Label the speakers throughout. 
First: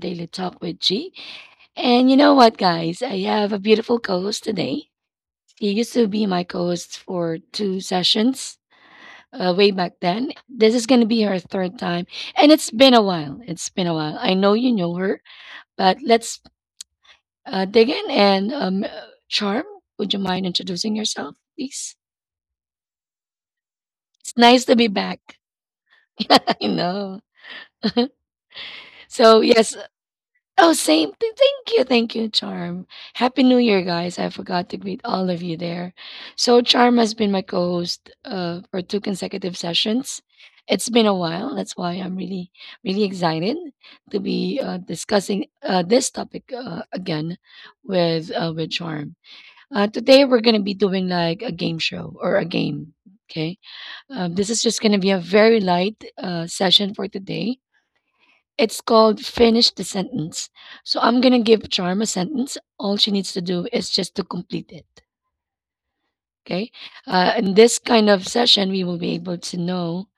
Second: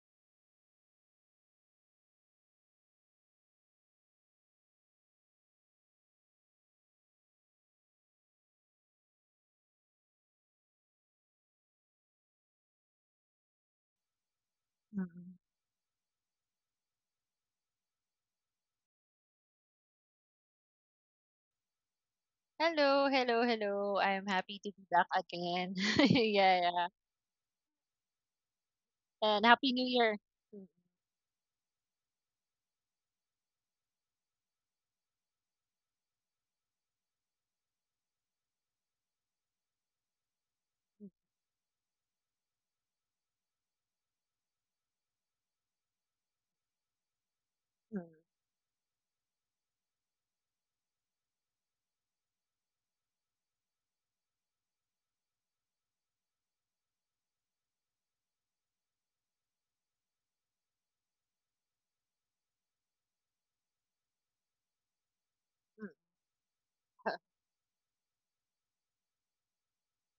Speaker 1: Daily Talk with G. And you know what, guys? I have a beautiful co host today. He used to be my co host for two sessions way back then. This is going to be her third time. And it's been a while. It's been a while. I know you know her,
Speaker 2: Mhm.
Speaker 1: but let's dig in. And Charm, would you mind introducing yourself, please?
Speaker 2: Hello, hello, hello. I'm
Speaker 1: It's
Speaker 2: happy
Speaker 1: nice
Speaker 2: to
Speaker 1: to
Speaker 2: be
Speaker 1: be
Speaker 2: back
Speaker 1: back.
Speaker 2: again. Yeah,
Speaker 1: I
Speaker 2: yeah.
Speaker 1: know. So
Speaker 2: And happy
Speaker 1: yes,
Speaker 2: New Year. Mm,
Speaker 1: Oh, same. Thank you. Thank you, Charm. Happy New Year, guys. I forgot to greet all of you there. So, Charm has been my co host for two consecutive sessions. It's been a while. That's why I'm really, really excited to be discussing this topic again
Speaker 2: mm,
Speaker 1: with Charm. Today, we're going to be doing like a game show or a game. Okay. This is just going to be a very light session for today. It's called Finish the Sentence. So I'm going to give Charm a sentence. All she needs to do is just to complete it.
Speaker 2: mm,
Speaker 1: Okay.
Speaker 2: huh,
Speaker 1: In this kind of session, we will be able to know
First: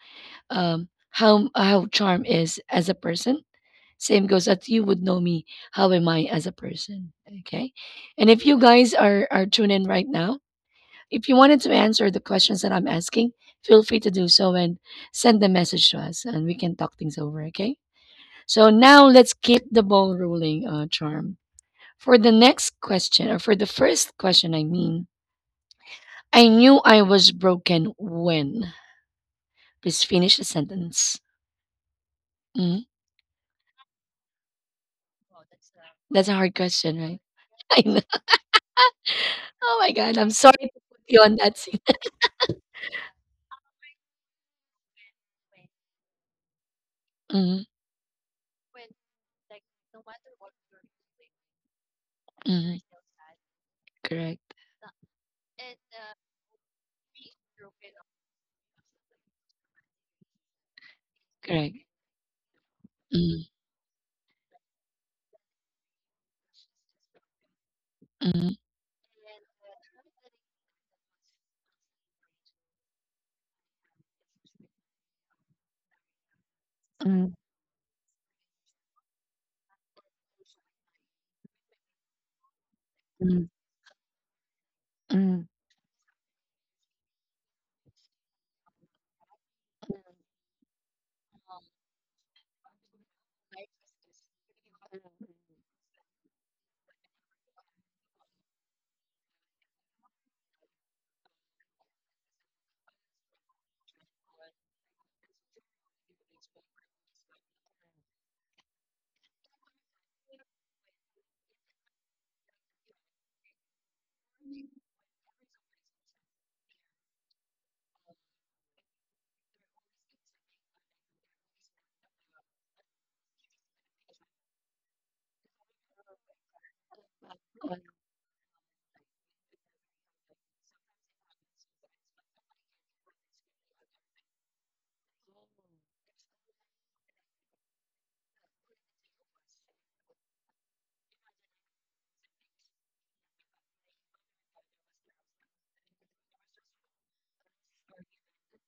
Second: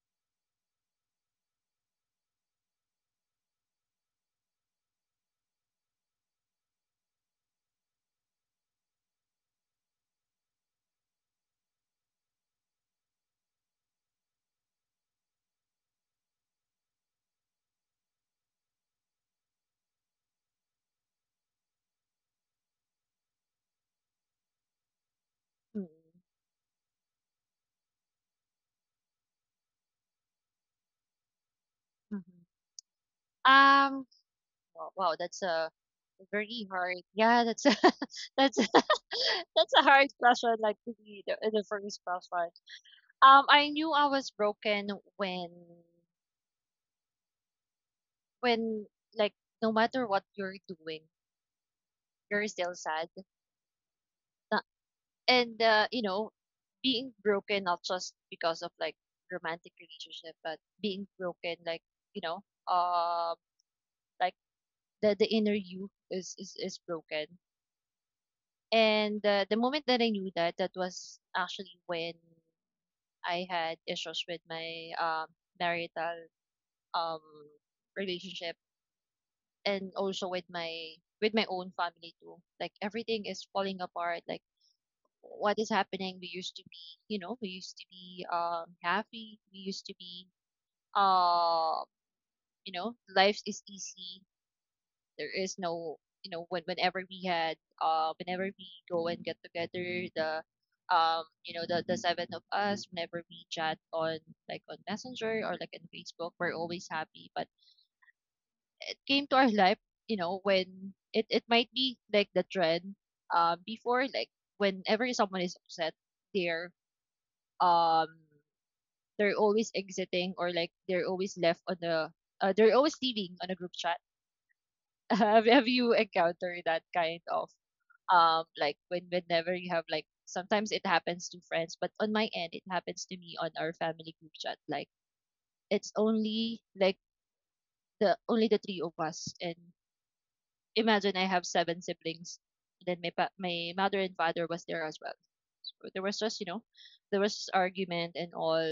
Speaker 1: how Charm is as a person. Same goes that you would know me. How am I as a person? Okay. And if you guys are tuned in right now, if you wanted to answer the questions that I'm asking, feel free to do so and send the message to us, and we can talk things over. Okay. So now let's keep the ball rolling, Charm. For the next question, or for the first question, I mean,
Speaker 2: mm,
Speaker 1: I knew I was broken when. Please finish the sentence.
Speaker 2: mhm.
Speaker 1: Mhm.
Speaker 2: Um. Wow, wow, that's a
Speaker 1: That's a hard
Speaker 2: very
Speaker 1: question,
Speaker 2: hard.
Speaker 1: right?
Speaker 2: Yeah,
Speaker 1: I know.
Speaker 2: that's a, that's
Speaker 1: Oh
Speaker 2: a
Speaker 1: my
Speaker 2: hard
Speaker 1: God, I'm sorry
Speaker 2: question.
Speaker 1: to
Speaker 2: Like to
Speaker 1: put you
Speaker 2: be
Speaker 1: on
Speaker 2: the,
Speaker 1: that
Speaker 2: the
Speaker 1: scene.
Speaker 2: first question. I knew I was broken when
Speaker 1: Mhm,
Speaker 2: when like, no matter what you're doing, you're still
Speaker 1: mhm.
Speaker 2: sad.
Speaker 1: Correct,
Speaker 2: And you know Being broken not just because of, like, romantic relationship, but being broken,
Speaker 1: correct.
Speaker 2: like, you know um
Speaker 1: Mhm,
Speaker 2: like the inner you is broken.
Speaker 1: mhm,
Speaker 2: And the moment that I knew that that was actually when I had issues with my marital um
Speaker 1: mhm,
Speaker 2: relationship, and also with my own family too, like everything is
Speaker 1: mhm,
Speaker 2: falling apart, like
Speaker 1: mhm.
Speaker 2: what is happening. We used to be happy. We used to be um, you know, Life is easy. There is no, whenever we go and get together, the you know, the seven of us, whenever we chat on, like, on Messenger, or like on Facebook, we're always happy. But it came to our life, when it might be like the trend, before, like, whenever someone is upset, they're um they're always exiting, or like they're always left on they're always leaving on a group chat. Have you encountered that kind of, like, whenever you have, like, sometimes it happens to friends, but on my end it happens to me on our family group chat. Like it's only, like, the three of us, and imagine I have seven siblings. Then my mother and father was there as well. So there was just argument and all,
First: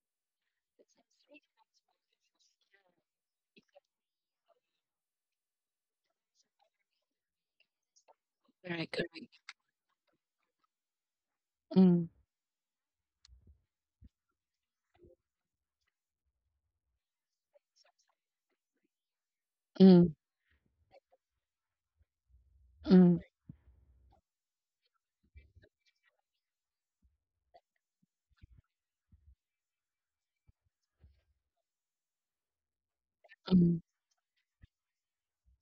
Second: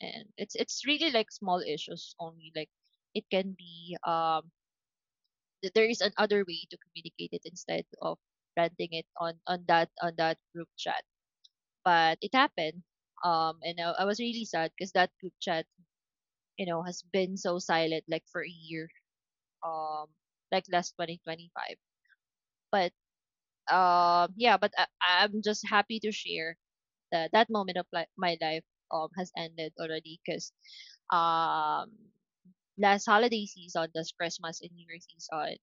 Speaker 2: and it's really like small issues only. Like it can be, there is another way to communicate it, instead of
Speaker 1: Correct,
Speaker 2: ranting it on
Speaker 1: correct.
Speaker 2: on that on that group chat.
Speaker 1: Mm,
Speaker 2: But it happened. And I was really sad because that group chat, has been so silent, like for a year. Um,
Speaker 1: mm,
Speaker 2: like, last 2025. But,
Speaker 1: mm,
Speaker 2: yeah but I'm just happy to share that that moment of my life has ended already, because um last holiday
Speaker 1: mm,
Speaker 2: season, that's Christmas and New Year season,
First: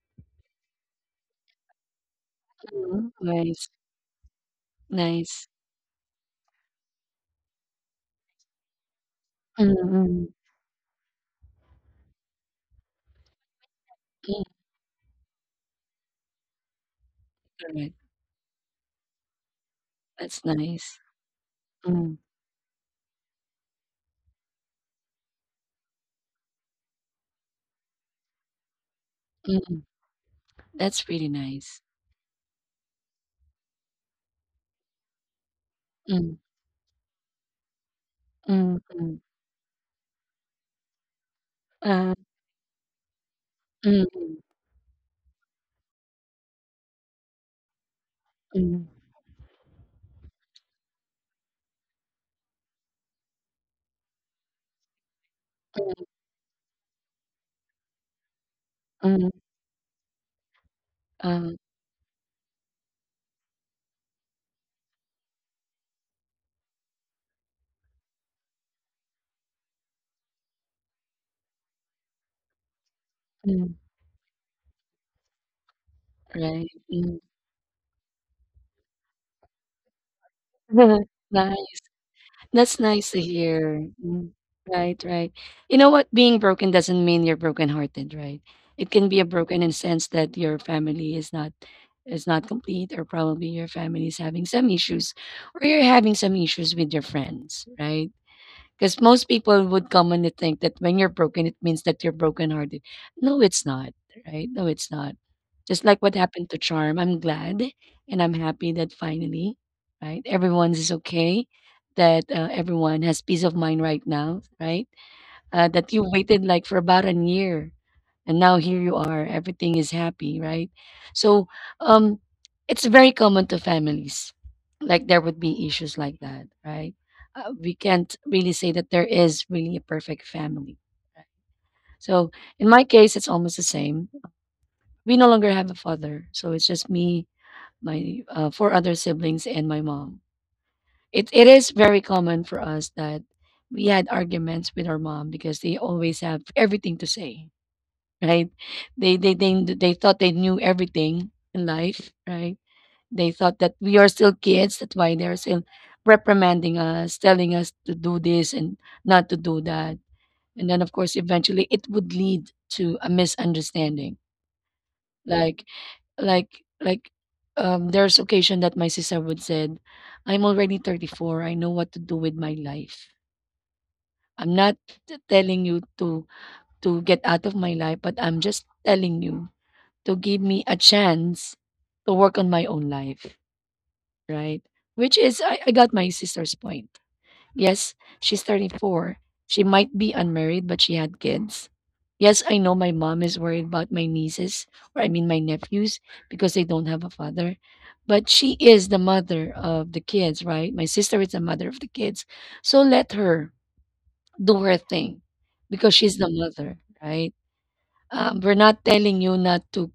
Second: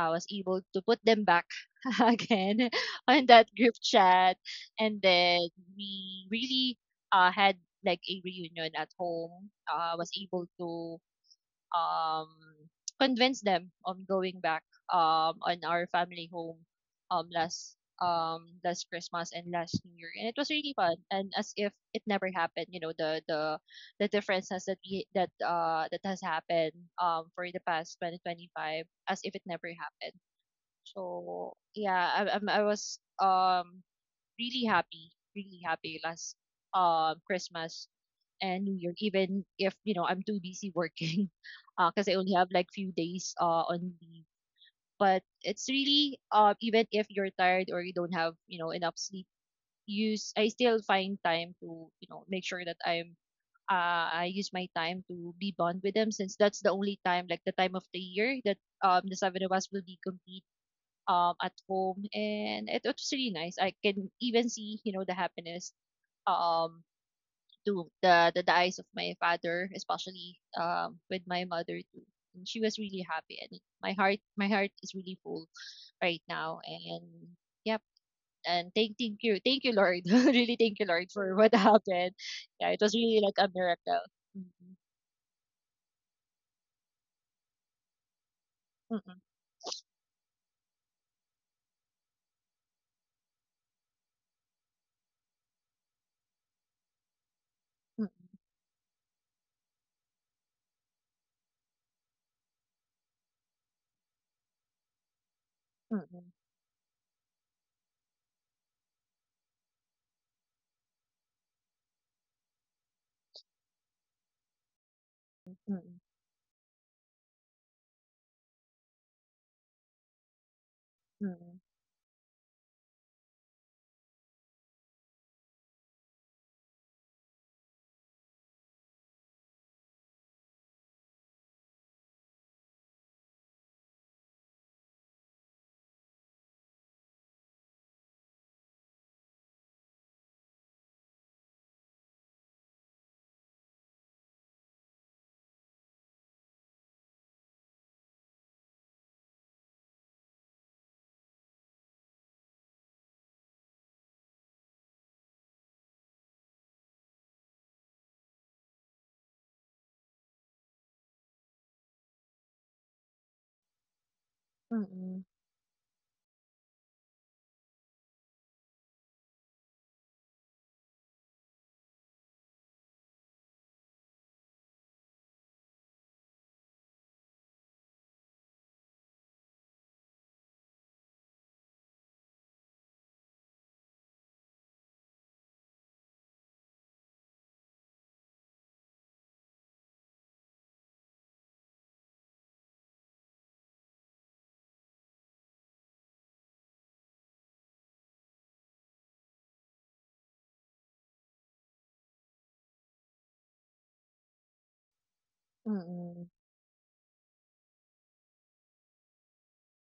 Speaker 2: I was able to put them back again
Speaker 1: mm.
Speaker 2: on that
Speaker 1: Nice,
Speaker 2: group chat. And then
Speaker 1: nice.
Speaker 2: we really had like a reunion at home.
Speaker 1: Mm,
Speaker 2: I was
Speaker 1: mm,
Speaker 2: able to, um, convince them on going
Speaker 1: mm.
Speaker 2: back, on our family home, um, last
Speaker 1: Correct.
Speaker 2: um, last Christmas and last New Year, and it
Speaker 1: That's
Speaker 2: was really fun.
Speaker 1: nice.
Speaker 2: And as if it
Speaker 1: Mm,
Speaker 2: never happened, the differences that we that that has happened for the past 2025, as if it never
Speaker 1: mm,
Speaker 2: happened.
Speaker 1: that's really
Speaker 2: So,
Speaker 1: nice.
Speaker 2: yeah, I was really happy, really happy,
Speaker 1: Mm,
Speaker 2: last Christmas and New
Speaker 1: mm,
Speaker 2: Year,
Speaker 1: mm,
Speaker 2: even if, I'm too busy working, because
Speaker 1: uh,
Speaker 2: I only have, like, few days, on leave.
Speaker 1: mm,
Speaker 2: But it's really even if you're tired, or you don't have,
Speaker 1: mm,
Speaker 2: enough sleep, use I still find time to, make sure that, I use my time to be bond with
Speaker 1: mm,
Speaker 2: them, since that's the only time, like the time of the year, that the
Speaker 1: mm,
Speaker 2: seven of us will be complete
Speaker 1: uh,
Speaker 2: at home, and it's really nice. I can even see, the happiness um to the eyes of my father, especially, with my mother too. And she was really happy, and
Speaker 1: mm,
Speaker 2: my heart is really full right now.
Speaker 1: right, mm.
Speaker 2: And, yep, and thank you, thank you, Lord, really thank you, Lord, for
Speaker 1: Right.
Speaker 2: what happened. Yeah,
Speaker 1: That's
Speaker 2: it was
Speaker 1: nice to
Speaker 2: really like a
Speaker 1: hear.
Speaker 2: miracle.
Speaker 1: Mm.
Speaker 2: Mm-mm,
Speaker 1: Right, right. You know what? Being broken doesn't mean you're brokenhearted, right? It can be
Speaker 2: mm-mm,
Speaker 1: a broken in sense that your family is not complete, or probably your family is having some issues, or you're having some issues with your friends, right? Because most people would commonly think that when you're broken, it means that you're brokenhearted. No, it's not, right? No, it's not. Just like what
Speaker 2: mm-mm,
Speaker 1: happened to Charm, I'm glad and I'm happy that finally, right, everyone's is okay, that everyone has peace of mind right now, right? That you waited like for about a year, and now here you are, everything is happy, right? So um, it's very common to families, like there would be issues like that, right? We can't really say that there is really a perfect family, right? So in my case it's almost the same. We no longer have a father, so it's just me, my four other siblings, and my mom. It is very common for us that we had arguments with our mom because they always have everything to say, right? They they they they thought they knew everything in life, right? They thought that we are still kids. That's why they're still reprimanding us, telling us to do this and not to do that. And then of course eventually it would lead to a misunderstanding.
Speaker 2: mm-mm,
Speaker 1: Like like like um, there's occasion that my sister would said, I'm already 34. I know what to do with my life. I'm not telling you to get out of my life, but I'm just telling you to give me a chance to work on my own life, right? Which is, I got my sister's point. Yes, she's 34. She might be unmarried, but she had kids. Yes, I know my mom is worried about my nieces, or I mean my nephews, because they don't have a father. But she is the mother of the kids, right? My sister is the mother of the kids. So let her do her thing because she's the
Speaker 2: mm-mm,
Speaker 1: mother, right? We're not telling you not to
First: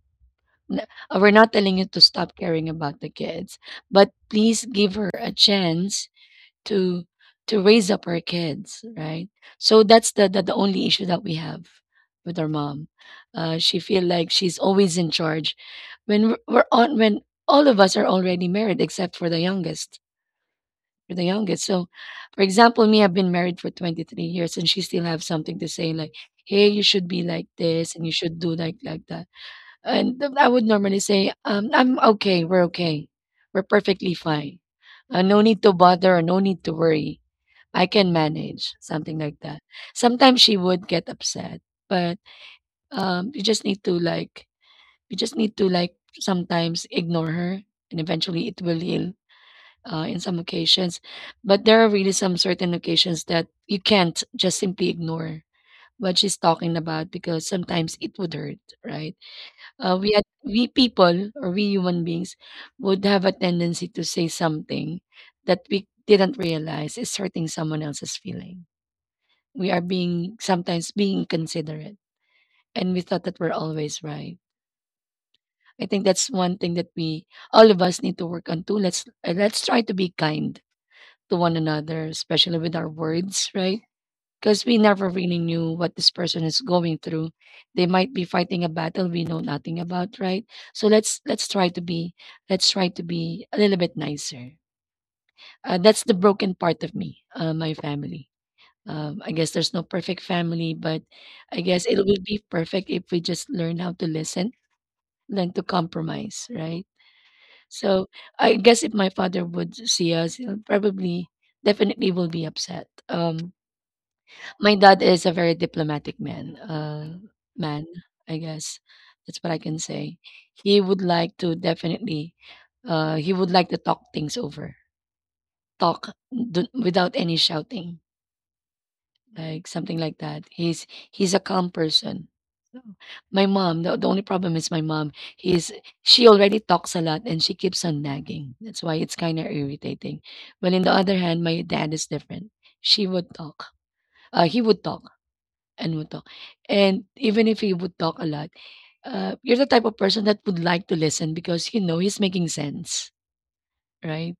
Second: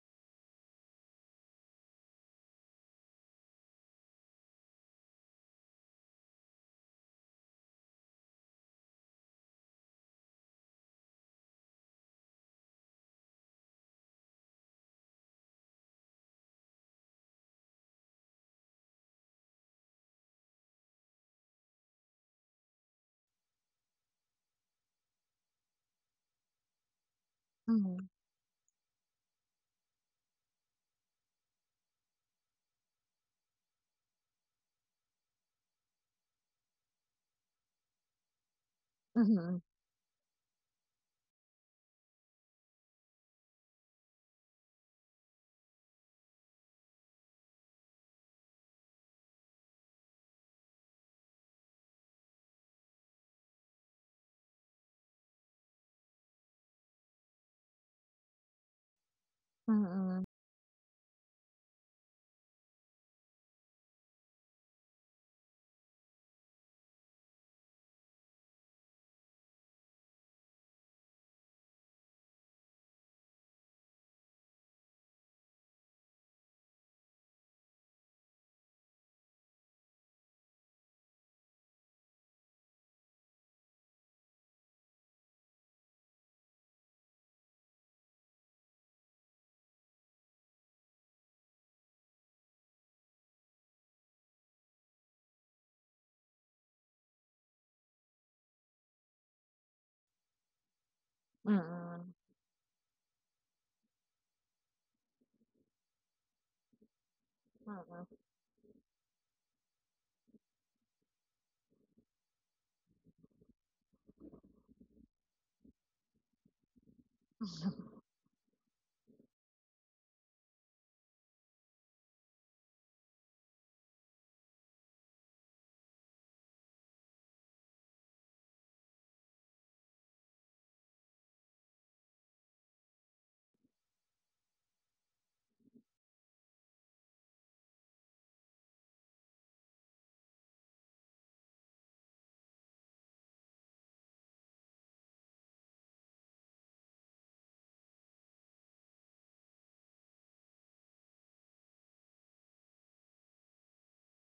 Speaker 1: N we're not telling you to stop caring about the kids, but please give her a chance to to raise up her kids, right? So that's the only issue that we have with our mom. She feel like she's always in charge when we're on when all of us are already married except for the youngest. So for example me, I've been married for 23 years, and she still have something to say like, hey, you should be like this and
Speaker 2: mm-mm,
Speaker 1: you should do like that. And I would normally say, I'm okay. We're okay. We're perfectly fine. No need to bother, no need to worry. I can manage something like
Speaker 2: mm-mm,
Speaker 1: that. Sometimes she would get upset, but you just need to like, you just need to like sometimes ignore her, and eventually it will heal in some occasions. But there are really some certain occasions that you can't just simply ignore what she's talking about, because sometimes it would hurt, right? Uh,
Speaker 2: mm-mm,
Speaker 1: we people or we human beings would have a tendency to say something that we didn't realize is hurting someone else's feeling. We are being sometimes being inconsiderate, and we thought that we're always right. I think that's one thing that we all of us need to work on too. Let's try to be kind to one another, especially with our words, right? Because we never really knew what this person is going through. They might be fighting a battle we know nothing about, right? So let's try to be let's try to be a little bit nicer. That's the broken part of me, my family. I guess there's no perfect family, but I guess it
Speaker 2: mm-mm,
Speaker 1: will be perfect if we just learn how to listen, learn to compromise, right? So I guess if my father would see us, he'll probably definitely will be upset. My dad is a very diplomatic man, man, I guess. That's what I can say. He would like to definitely, he would like to talk things over, talk without any shouting, like something like that. He's a calm person. So, my mom, the only problem is my mom. He's She already talks a lot and she keeps on nagging. That's why it's kind of irritating. But in the other hand, my dad is different. She would talk. He would talk. And even if he would talk a lot, you're the type of person that would like to listen because you know he's making sense, right?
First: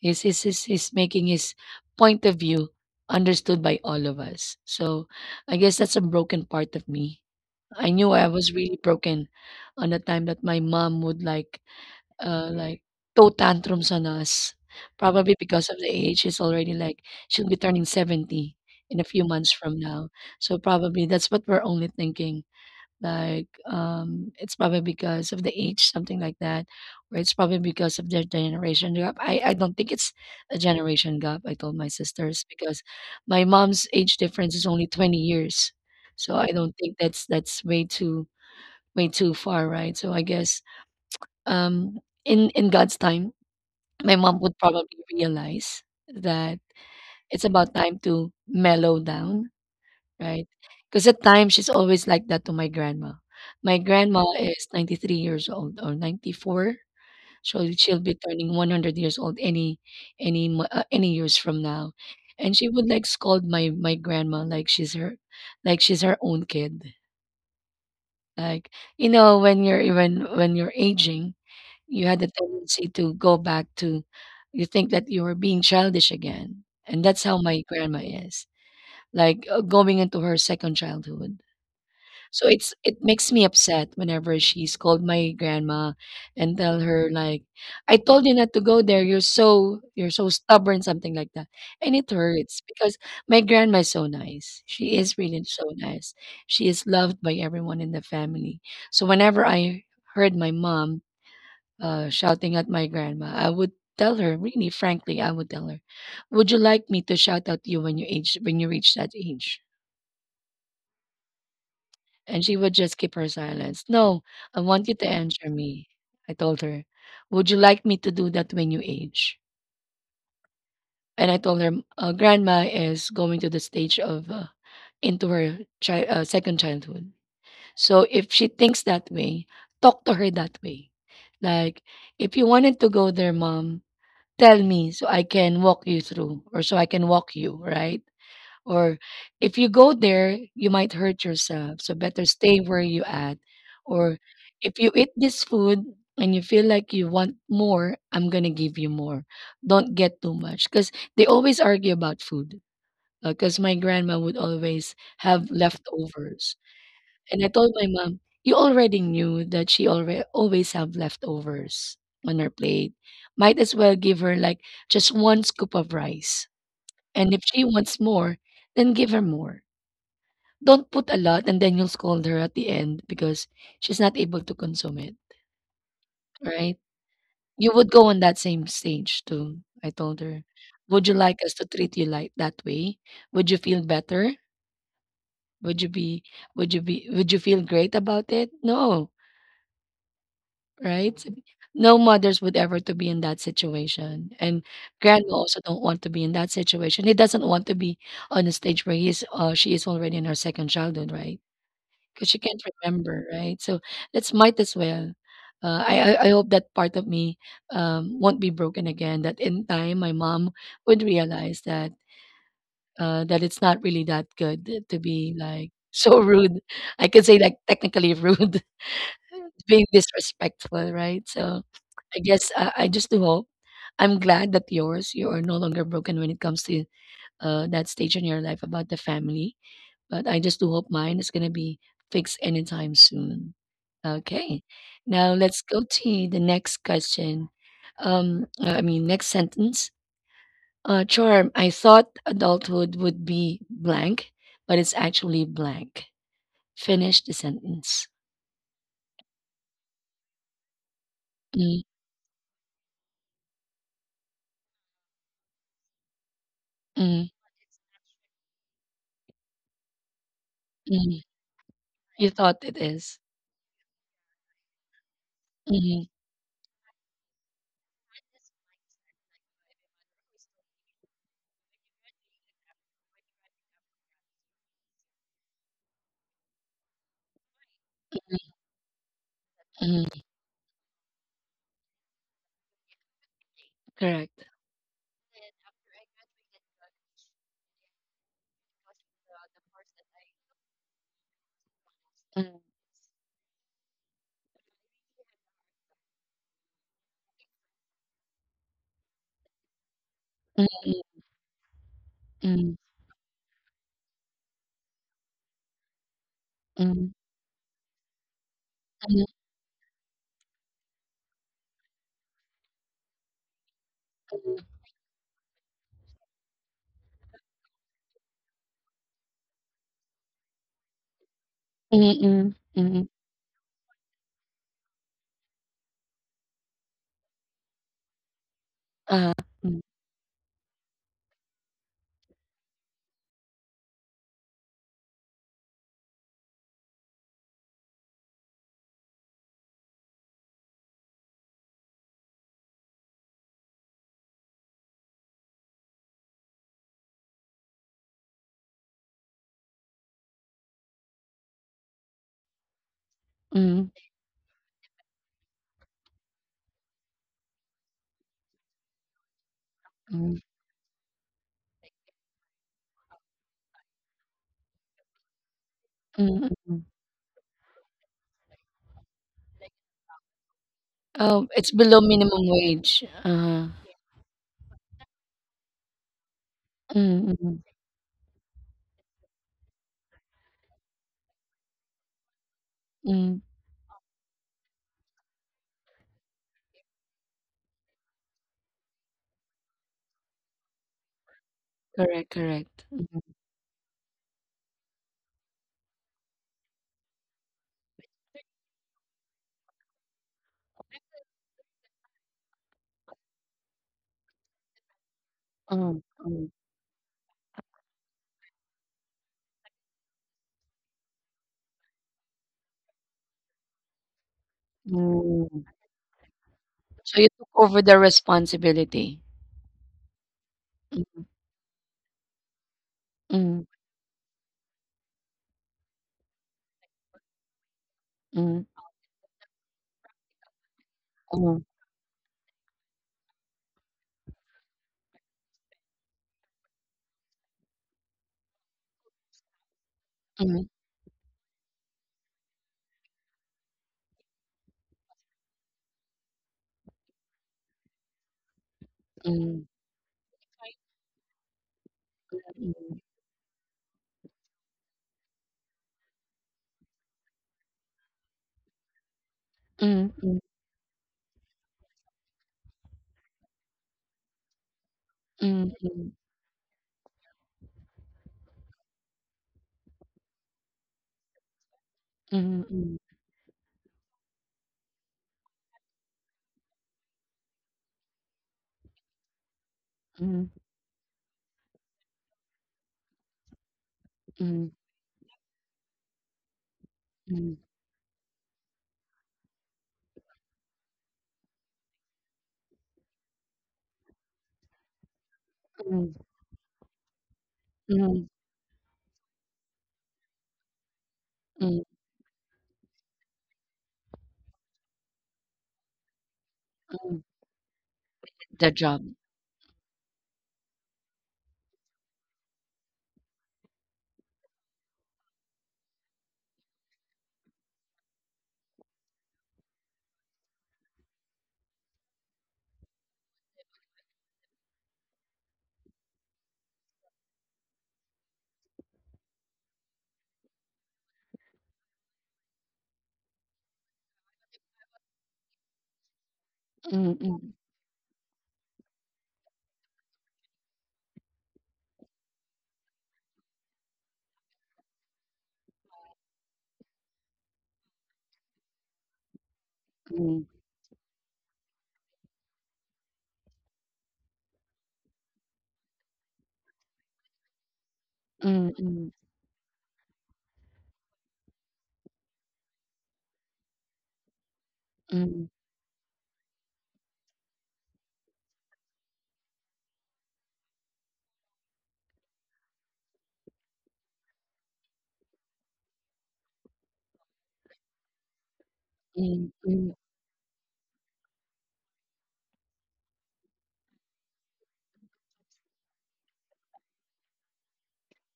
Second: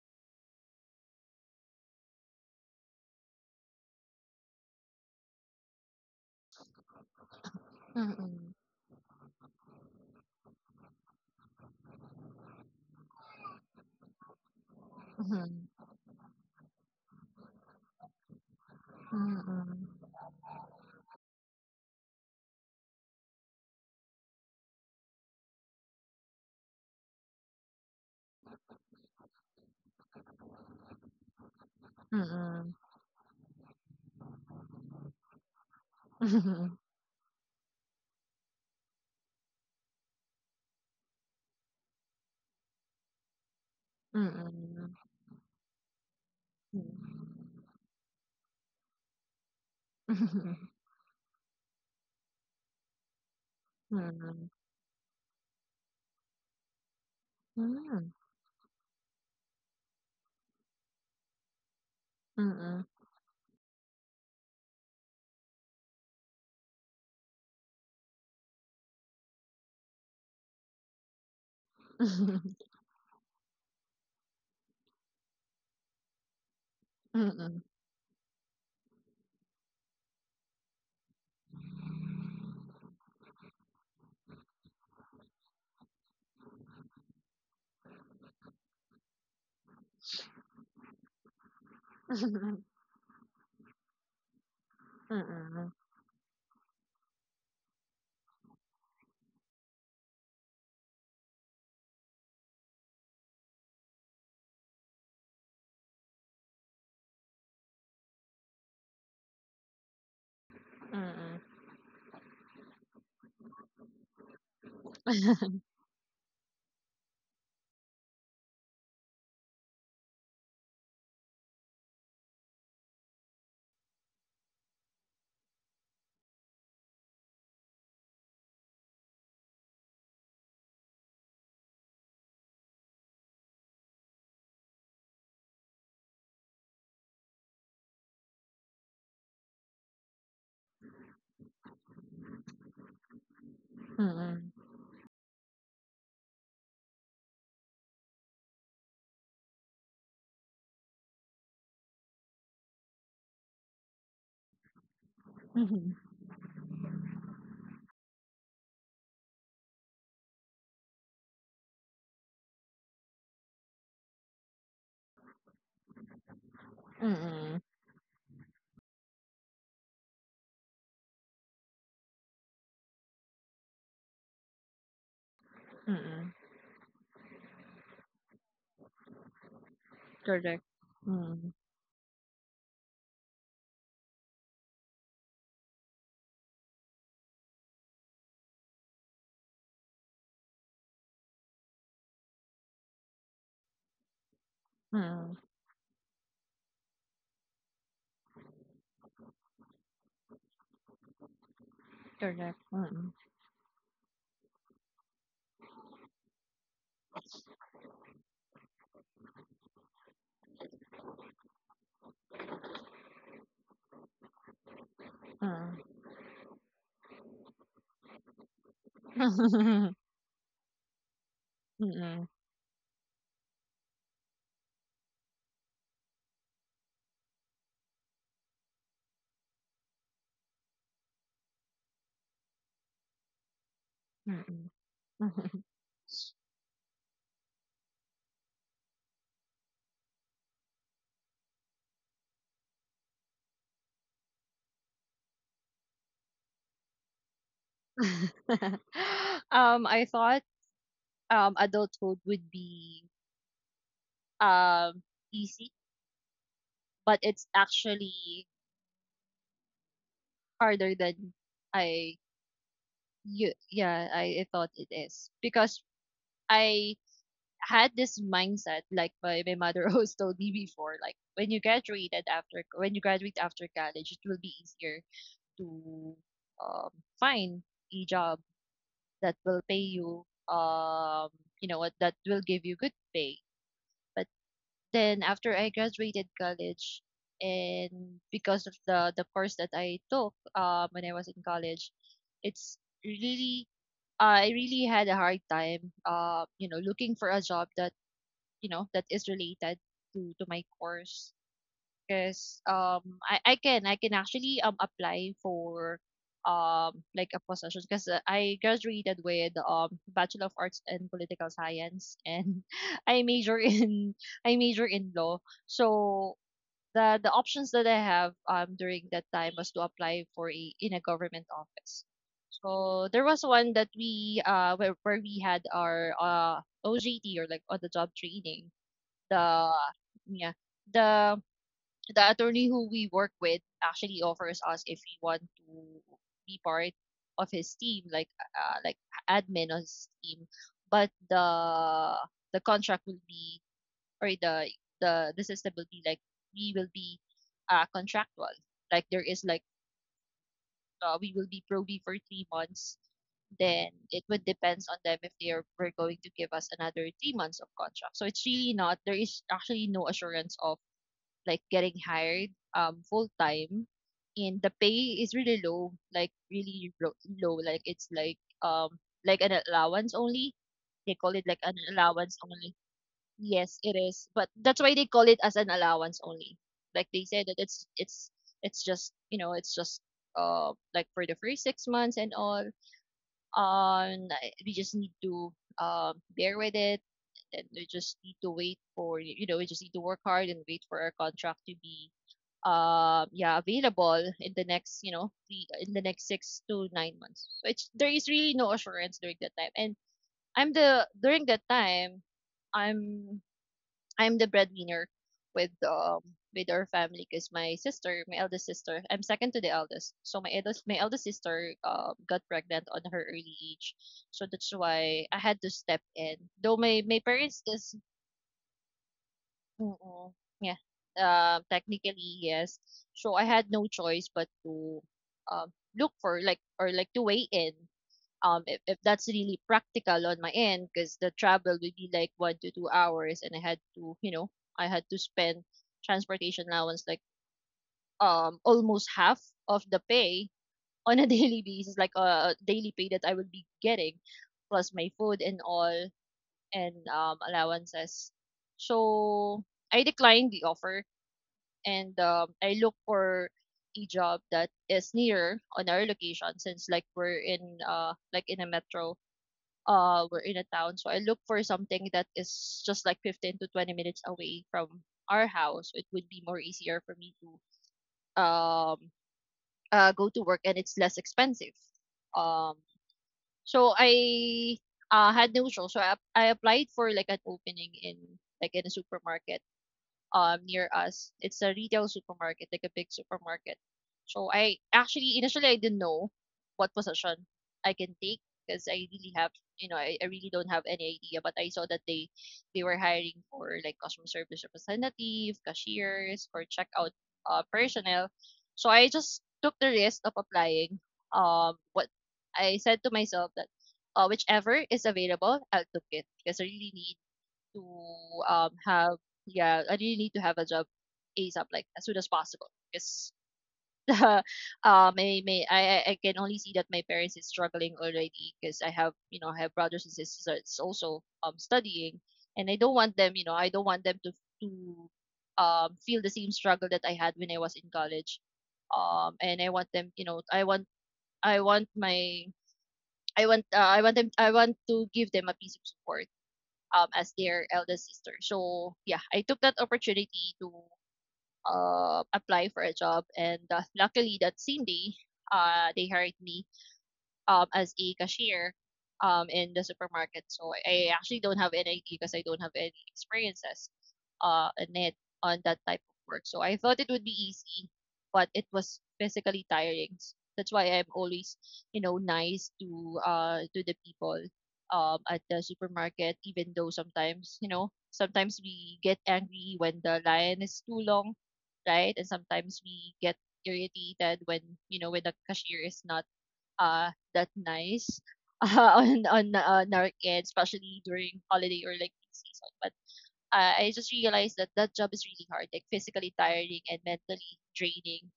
Speaker 1: He's making his point of view understood by all of us. So I guess that's a broken part of me. I knew I was
Speaker 2: mm-mm,
Speaker 1: really broken on the time that my mom would like uh, like throw tantrums on us,
Speaker 2: mm-mm,
Speaker 1: probably
Speaker 2: mm-mm, mm-mm,
Speaker 1: because of
Speaker 2: mm-mm,
Speaker 1: the age. She's already like she'll be turning 70 in a few months from now. So probably that's what we're only thinking. Like it's probably because of the age, something like that, or it's probably because of their generation gap. I don't think it's a generation gap. I told my
Speaker 2: mm-mm,
Speaker 1: sisters
Speaker 2: mm-mm,
Speaker 1: because my mom's age difference is only 20 years, so I don't think that's way too far, right? So I guess um, in God's time, my mom would
Speaker 2: mm-mm.
Speaker 1: probably realize that
Speaker 2: Mm.
Speaker 1: it's about time to mellow down, right? Because at times she's always like that to my grandma. My grandma
Speaker 2: Mm.
Speaker 1: is 93 years old or 94. So she'll
Speaker 2: Mm.
Speaker 1: be turning 100 years old any any years from now. And she
Speaker 2: Mm.
Speaker 1: would like scold my grandma like she's her own kid. Like you know when you're even when you're aging, you had the
Speaker 2: Mm.
Speaker 1: tendency to go back to, you think that you were being childish again, and that's how my grandma is, like, going into her second childhood. So it's it makes me upset whenever she scold my grandma and tell her like, "I told you not to go there. You're so stubborn," something like that. And it hurts because my grandma is so nice. She is really so nice. She is loved by everyone in the family. So whenever I heard my mom shouting at my grandma, I would tell her, really, frankly, I would tell her, "Would you like me to shout at you when you age, when you reach that age?" And she would just keep her silence. No, I want
Speaker 2: Mm.
Speaker 1: you to
Speaker 2: Mm.
Speaker 1: answer
Speaker 2: Mm.
Speaker 1: me. I told her, "Would you like me to do that when you age?" And I told her, "Grandma is going to the stage of into her second childhood. So if she thinks that way, talk to her that way. Like, if you wanted to go there, mom." Tell me so I can walk you through or so I can walk you, right? Or if you go there, you might hurt yourself. So better stay where you at. Or
Speaker 2: Mm.
Speaker 1: if you eat this food and you feel like you want more, I'm going to give you more. Don't get too much because they always argue about food. Because my grandma would always have
Speaker 2: Mhm.
Speaker 1: leftovers. And I told my mom, "You already knew that she alre always have leftovers on her plate. Might as well give her, like, just one scoop of rice, and if
Speaker 2: Mm.
Speaker 1: she wants more, then give her more. Don't put a lot and then you'll scold her at the end because she's not able to consume it,
Speaker 2: Mm.
Speaker 1: right?" You would go on that same stage too, I told her.
Speaker 2: Correct.
Speaker 1: "Would you like
Speaker 2: Mm.
Speaker 1: us to treat you like that way? Would you feel better? Would you be would you be would you feel great about it? No, right? No mothers would ever to be in that situation. And grandma
Speaker 2: Mm.
Speaker 1: also don't want to be in that situation. He doesn't want to be on a stage where he's she is already in her second childhood, right? Because she
Speaker 2: Correct.
Speaker 1: can't
Speaker 2: Mm.
Speaker 1: remember, right? So let's might as well. I hope that part of me won't be broken again. That in time, my mom would realize that it's not really that good to be like
Speaker 2: Mm.
Speaker 1: so rude. I could say like technically rude, being disrespectful, right? So I
Speaker 2: Mm.
Speaker 1: guess I just do hope. I'm glad that yours, you are no longer broken when it comes to that stage in your life about the family. But I just do hope mine is going to be fixed anytime soon. Okay.
Speaker 2: Mm.
Speaker 1: Now let's go to the next question. I mean, next sentence. Charm, I thought adulthood would be blank, but it's actually blank. Finish the sentence.
Speaker 2: I thought
Speaker 1: Mm,
Speaker 2: adulthood would be um easy, but
Speaker 1: mm,
Speaker 2: it's actually harder
Speaker 1: mm.
Speaker 2: than I.
Speaker 1: You thought it is.
Speaker 2: You yeah, I thought it is. Because
Speaker 1: Mm,
Speaker 2: I had this mindset, like my mother always told me before, like, when you graduate after college, it will be easier to um find a job that will pay you,
Speaker 1: mm,
Speaker 2: you know what that will give you good pay.
Speaker 1: correct.
Speaker 2: Then, after I graduated college, and because of the course that I took, when I was in college,
Speaker 1: Mm.
Speaker 2: it's really I really had a hard time, looking for a job that, that is related to my
Speaker 1: Mm,
Speaker 2: course. 'Cause,
Speaker 1: mm,
Speaker 2: I can actually, apply for,
Speaker 1: mm,
Speaker 2: like a position, because I graduated with, Bachelor of Arts in Political Science, and I major in I major in law. So, the options that I have, during that time was to apply for a in a government office.
Speaker 1: mm, mm,
Speaker 2: So,
Speaker 1: mm,
Speaker 2: there was one that we, where we had our, OJT, or like on the job training.
Speaker 1: uh,
Speaker 2: The
Speaker 1: mm,
Speaker 2: Yeah. The the attorney who we work with actually offers us if we want to be part of his team, like, like admin on his team. But the contract will be, or, the system will be like, we will be, contractual. Like, there is, like, we will be probie for 3 months. Then
Speaker 1: mm,
Speaker 2: it would depends on them if they are were going to give us another 3 months of contract. So, it's really not. There is actually no
Speaker 1: mm,
Speaker 2: assurance of, like, getting hired full time, and the pay is really low, like
Speaker 1: mm, mm.
Speaker 2: really, low, like, it's like, like an allowance only. They call it
Speaker 1: Oh,
Speaker 2: like an
Speaker 1: it's below
Speaker 2: allowance
Speaker 1: minimum
Speaker 2: only.
Speaker 1: wage.
Speaker 2: Yes, it is. But that's why they call it as an allowance only. Like they
Speaker 1: Mm,
Speaker 2: said that
Speaker 1: mm,
Speaker 2: it's just, it's just, like, for the first 6 months and all.
Speaker 1: mm.
Speaker 2: We just need to bear with it, and we just need to wait for, we just need to work hard and wait for our contract to be,
Speaker 1: Correct, correct. Mhm.
Speaker 2: yeah available in the next you know three, in the next 6 to 9 months. So, it's there is really no assurance during that time, and I'm the during that time, i'm I'm the breadwinner with
Speaker 1: Mm,
Speaker 2: um
Speaker 1: mm,
Speaker 2: with our family, because my eldest sister, I'm second to the eldest, so my eldest sister got pregnant on her early age. So that's why I had
Speaker 1: mm.
Speaker 2: to step in, though my
Speaker 1: So you took
Speaker 2: parents
Speaker 1: over
Speaker 2: does.
Speaker 1: the responsibility.
Speaker 2: Mm. Yeah.
Speaker 1: Mm,
Speaker 2: Technically, yes. So I
Speaker 1: mm,
Speaker 2: had no choice but to um look for, like, or like to weigh in,
Speaker 1: mm,
Speaker 2: if, that's really practical on my end, because the
Speaker 1: mm,
Speaker 2: travel would be like 1 to 2 hours, and I had to, spend transportation allowance, like almost half of the pay,
Speaker 1: mm,
Speaker 2: on a daily basis, like, a daily pay that I would be getting, plus my food and all, and allowances. So
Speaker 1: mm,
Speaker 2: I declined the offer, and, I look for a job that is near on our location, since, like, we're in, like in a metro,
Speaker 1: mm, mm, mm,
Speaker 2: we're in a town. So I look for something that is just like 15 to 20 minutes away from our
Speaker 1: mm,
Speaker 2: house. It
Speaker 1: mm,
Speaker 2: would be more easier for me to um go to work, and it's less expensive.
Speaker 1: mm,
Speaker 2: um
Speaker 1: mm,
Speaker 2: so I had no choice, so I applied for, like, an opening in, like, in a supermarket,
Speaker 1: mm,
Speaker 2: near us. It's a retail supermarket, like a big supermarket. So
Speaker 1: mm,
Speaker 2: I, actually, initially, I didn't know what position I can take, because I really have I really don't have any idea. But I saw that they were hiring for, like, customer service representative, cashiers, for checkout,
Speaker 1: mm, mm,
Speaker 2: personnel. So I just took the risk of applying.
Speaker 1: mm,
Speaker 2: What I said to myself that, whichever is available, I'll take it, because I really need
Speaker 1: mm.
Speaker 2: to
Speaker 1: The job.
Speaker 2: have. Yeah, I really need to have a job, ASAP, like as soon as possible, because may I can only see that my parents is struggling already, because I have brothers and sisters that's also studying, and I don't want them you know I don't want them to, feel the same struggle that I had when I was in college. And I want them, you know I want my I want them I want to give them a piece of support,
Speaker 1: Mm,
Speaker 2: as
Speaker 1: mm,
Speaker 2: their eldest sister. So yeah, I took that opportunity to apply for a job, and luckily that same day, they hired me as a cashier in the
Speaker 1: mm,
Speaker 2: supermarket. So I actually don't have any idea because I don't have any experiences in it on that type of work. So I thought it would be easy, but it
Speaker 1: mm,
Speaker 2: was
Speaker 1: mm,
Speaker 2: physically tiring. That's why I'm always, you know, nice to the people at
Speaker 1: mm,
Speaker 2: the supermarket, even though sometimes, you know, sometimes we get angry when the line is too long, right? And sometimes we get irritated when when the cashier is not that nice on
Speaker 1: mm,
Speaker 2: on
Speaker 1: mm,
Speaker 2: our kids, especially during holiday or like peak season. But I just realized that that job is really hard, like physically tiring and mentally draining,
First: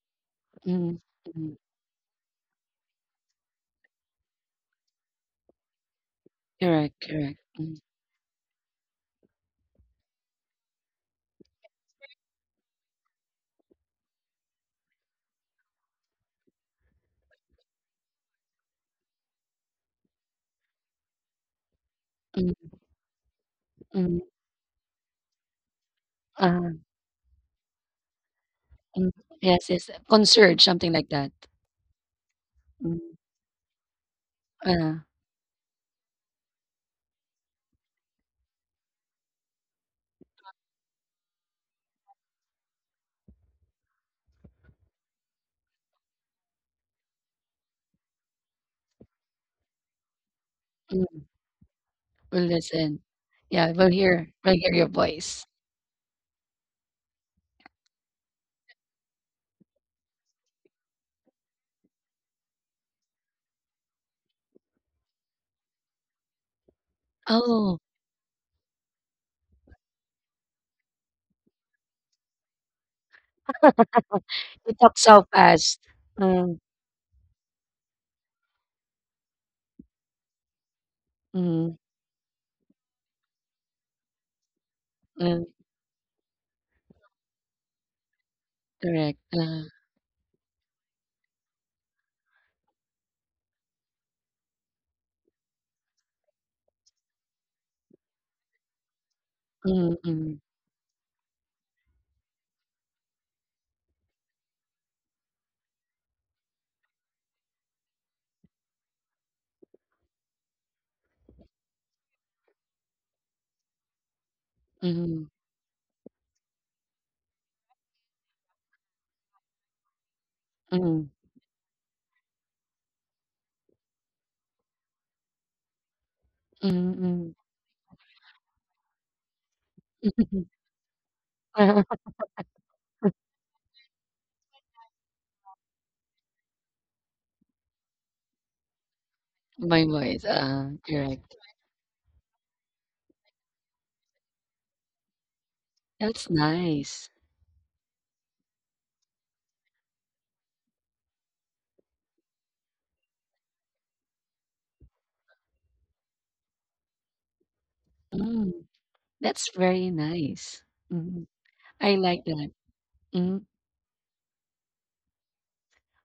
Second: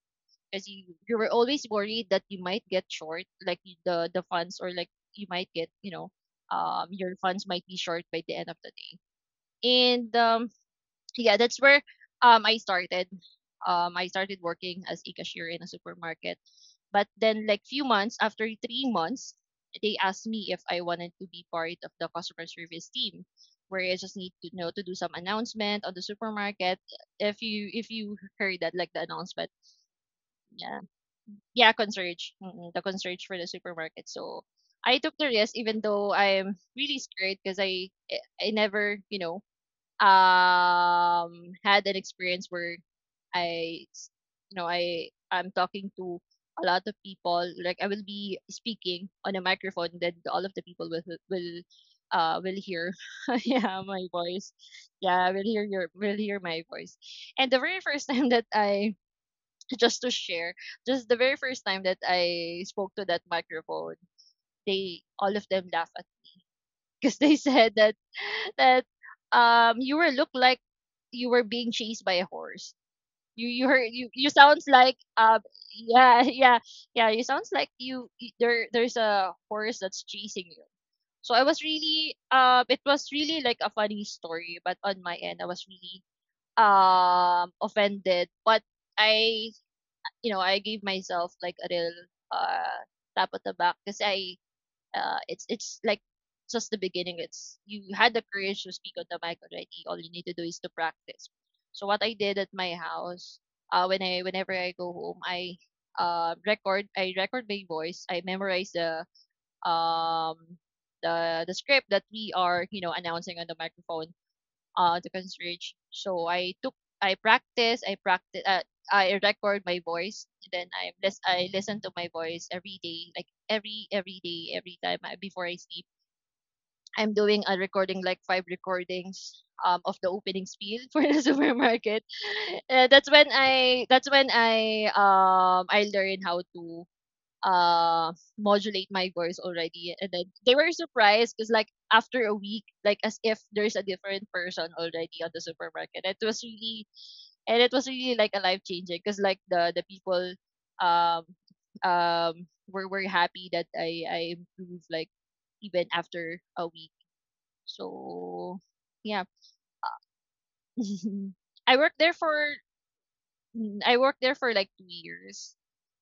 Speaker 2: because you
Speaker 1: mm,
Speaker 2: you were
Speaker 1: mm.
Speaker 2: always worried that you might get short, like the funds or like you might get.
Speaker 1: Correct,
Speaker 2: Your
Speaker 1: correct.
Speaker 2: funds might be
Speaker 1: Mm,
Speaker 2: short by the end of the day. And yeah, that's where I started. I started working as a cashier in a supermarket, but then like few months after 3 months, they asked me if I wanted to be part of the customer
Speaker 1: mm,
Speaker 2: service team where I just need
Speaker 1: mm.
Speaker 2: to, you know, to do some announcement on the supermarket
Speaker 1: Uh,
Speaker 2: if you heard that like the
Speaker 1: mm.
Speaker 2: announcement.
Speaker 1: Yes, yes. Concert
Speaker 2: Yeah.
Speaker 1: something like that.
Speaker 2: Yeah, concierge. The
Speaker 1: Mm.
Speaker 2: concierge for the supermarket. So
Speaker 1: Uh,
Speaker 2: I took the risk even though I'm really scared because I never, you know, had an experience where I, s- you know, I'm talking to a lot of people. Like I will be speaking on a microphone that all of the people
Speaker 1: mm.
Speaker 2: will uh
Speaker 1: We'll
Speaker 2: will hear.
Speaker 1: listen. Yeah,
Speaker 2: Yeah,
Speaker 1: we'll
Speaker 2: my
Speaker 1: hear,
Speaker 2: voice.
Speaker 1: we'll hear your
Speaker 2: Yeah, will
Speaker 1: voice.
Speaker 2: hear your will hear my voice. And the very first time that I Just to share, just the very first time that I spoke to that microphone, they all of them laughed at because they said
Speaker 1: Oh,
Speaker 2: that that you were look like you were being chased by a horse. You you heard you you sounds
Speaker 1: you talk
Speaker 2: like
Speaker 1: so fast.
Speaker 2: yeah.
Speaker 1: Mm,
Speaker 2: Yeah. Yeah, you sounds like there's a horse that's chasing you. So I was
Speaker 1: mm,
Speaker 2: really it was really like a funny story, but on my end
Speaker 1: mm.
Speaker 2: I was really offended. But
Speaker 1: Correct.
Speaker 2: I, you know, I gave myself like a real uh tap on the back because I, it's it's just the beginning. It's you had the courage to speak on the mic already.
Speaker 1: Mm,
Speaker 2: All you need to
Speaker 1: mm,
Speaker 2: do is to practice. So what I did at my house, when I whenever I go home, I record I record my voice. I memorize the um the script that we are, you know, announcing on the microphone, the
Speaker 1: mm,
Speaker 2: concierge. So I took I practice I record my voice. Then
Speaker 1: mm,
Speaker 2: I listen to my voice every day, like every day, every time I, before I sleep.
Speaker 1: mm,
Speaker 2: I'm
Speaker 1: mm.
Speaker 2: doing a recording, like five recordings, of the opening spiel for the supermarket. That's when I that's when I learn how to uh modulate my voice
Speaker 1: My
Speaker 2: already. And
Speaker 1: voice.
Speaker 2: then they were
Speaker 1: Correct.
Speaker 2: surprised because like after a week, like as if there's a different person already on the supermarket. It
Speaker 1: That's
Speaker 2: was really,
Speaker 1: nice.
Speaker 2: and it was really like a life changing, because like the people um were happy that I improved, like even after a week. So
Speaker 1: Mm.
Speaker 2: yeah.
Speaker 1: That's very nice. Mhm.
Speaker 2: I
Speaker 1: I
Speaker 2: worked there
Speaker 1: like that.
Speaker 2: for,
Speaker 1: Mhm.
Speaker 2: mm, I worked there for like 2 years.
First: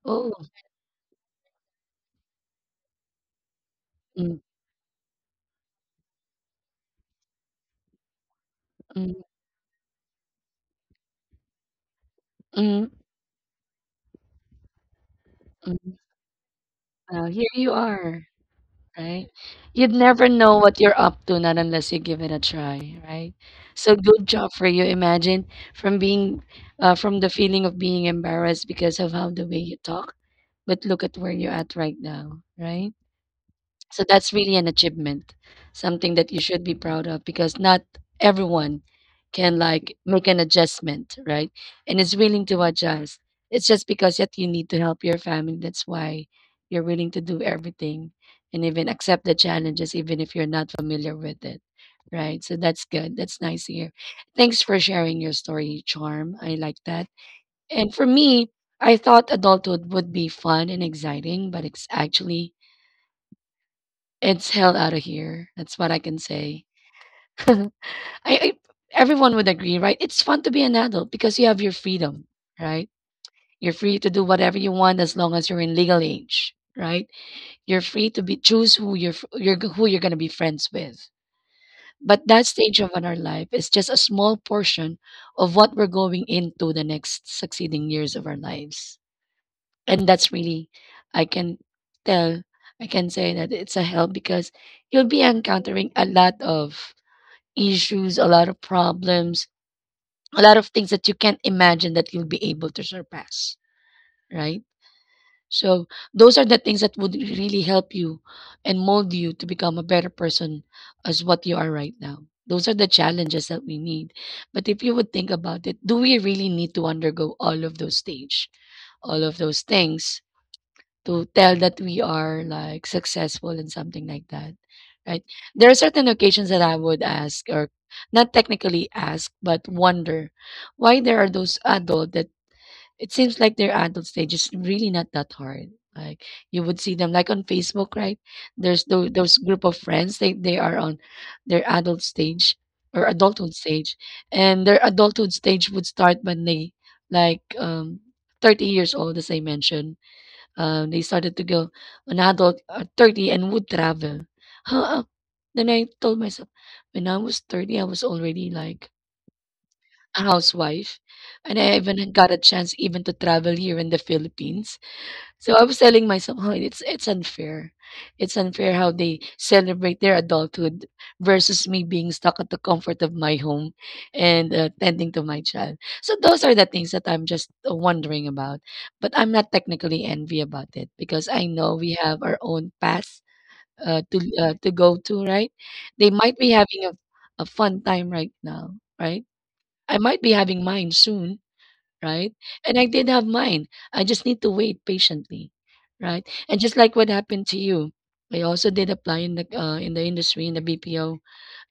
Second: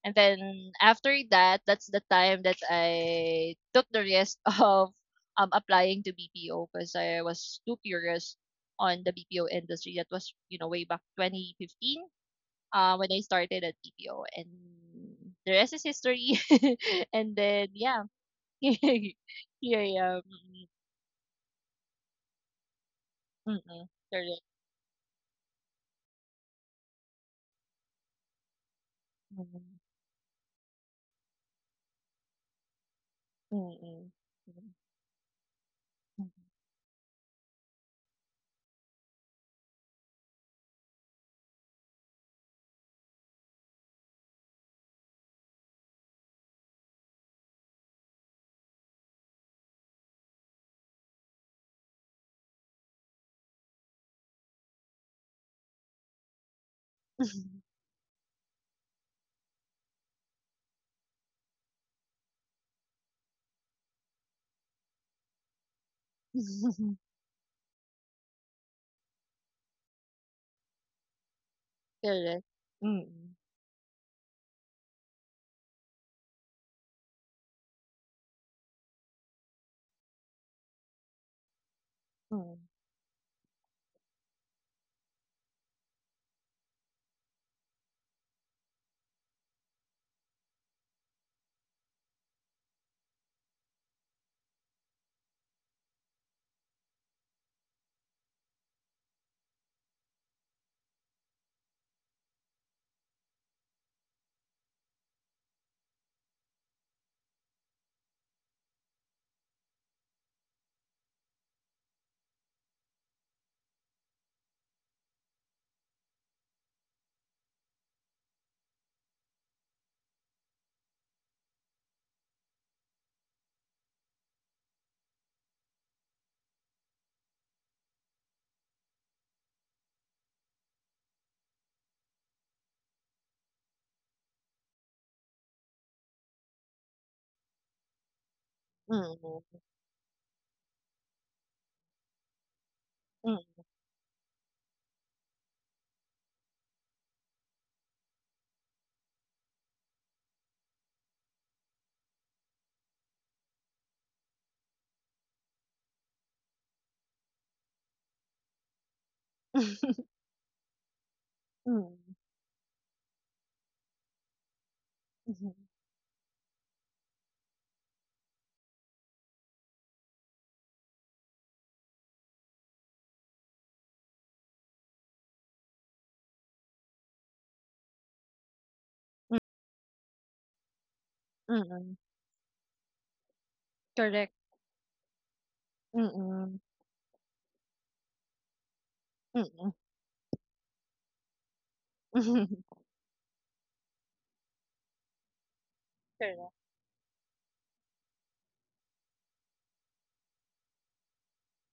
Speaker 2: And
Speaker 1: Oh,
Speaker 2: then after that, that's the time that I took the risk
Speaker 1: mm,
Speaker 2: of applying to BPO because I was too curious on the
Speaker 1: mm,
Speaker 2: BPO industry. That was, you know, way back 2015,
Speaker 1: mm,
Speaker 2: when I started at BPO. And the rest is
Speaker 1: mm.
Speaker 2: history.
Speaker 1: Now
Speaker 2: And
Speaker 1: here
Speaker 2: then,
Speaker 1: you
Speaker 2: yeah.
Speaker 1: are, right?
Speaker 2: Here I
Speaker 1: You'd
Speaker 2: am.
Speaker 1: never know what you're up to, not unless you give it a try, right?
Speaker 2: Mm-mm.
Speaker 1: So good
Speaker 2: Correct.
Speaker 1: job for you. Imagine from being, from the feeling of being embarrassed because of how the way you
Speaker 2: Mm-mm.
Speaker 1: talk, but look at where you're at right now, right? So
Speaker 2: Mm-mm.
Speaker 1: that's really an achievement, something
Speaker 2: Mm, mm,
Speaker 1: that you should be proud of because not everyone can like make an adjustment, right? And is willing to adjust. It's just because that you need to help your family. That's why you're willing to do everything and even accept the challenges, even if you're not familiar with it, right? So that's good. That's nice to hear. Thanks for sharing your story, Charm. I like that. And for me, I thought adulthood would be fun and exciting, but it's actually it's hell out of here. That's what I can say.
Speaker 2: mm.
Speaker 1: I I everyone would agree, right? It's fun to be an adult because you have your freedom,
Speaker 2: Correct.
Speaker 1: right?
Speaker 2: Mm.
Speaker 1: You're free to do whatever you want as long as you're in legal age, right? You're free to be choose who you're f- you're g- who you're going to be friends with. But that
Speaker 2: Mm,
Speaker 1: stage of our life is just a small portion of what we're going into the next succeeding years of our lives. And that's really, I can tell, I can say that it's a help because you'll be encountering a lot of issues, a lot of problems, a lot of things that you can't imagine that you'll be able to surpass, right? So those are the things that would really help you and mold you to become a better person as what you are right now. Those are the challenges that we need. But if you would think about it, do we really need to undergo all of those stage, all of those things to tell that we are like successful and something like that, right? There are certain occasions that I would ask or not technically ask but wonder why there are those adult that it seems like their adult stage is really not that hard. Like, you would see them like on Facebook, right? There's those
Speaker 2: mm,
Speaker 1: group of friends, they are on their adult stage or adulthood
Speaker 2: mm.
Speaker 1: stage. And their adulthood stage would start when they like 30 years old, as I mentioned. They started to go an adult at 30 and would travel. Huh? Then I told myself, when I was 30, I was already like a housewife. And I
Speaker 2: Mm,
Speaker 1: even got a chance even to travel here in the Philippines.
Speaker 2: mhm,
Speaker 1: So I was telling myself, oh, it's unfair. It's unfair how they celebrate their adulthood versus me being stuck at the comfort of my home and tending to my child. So those are the things that I'm just wondering about. But I'm not technically envy about it because I know
Speaker 2: mm.
Speaker 1: we have our own path
Speaker 2: Correct.
Speaker 1: to go to. Right? They might be
Speaker 2: Mm,
Speaker 1: having a fun time right now. Right?
Speaker 2: mm.
Speaker 1: I might be having mine soon, right? And I did have mine. I just need to wait patiently, right?
Speaker 2: Correct.
Speaker 1: And just like what happened to you, I also did apply in the industry in the BPO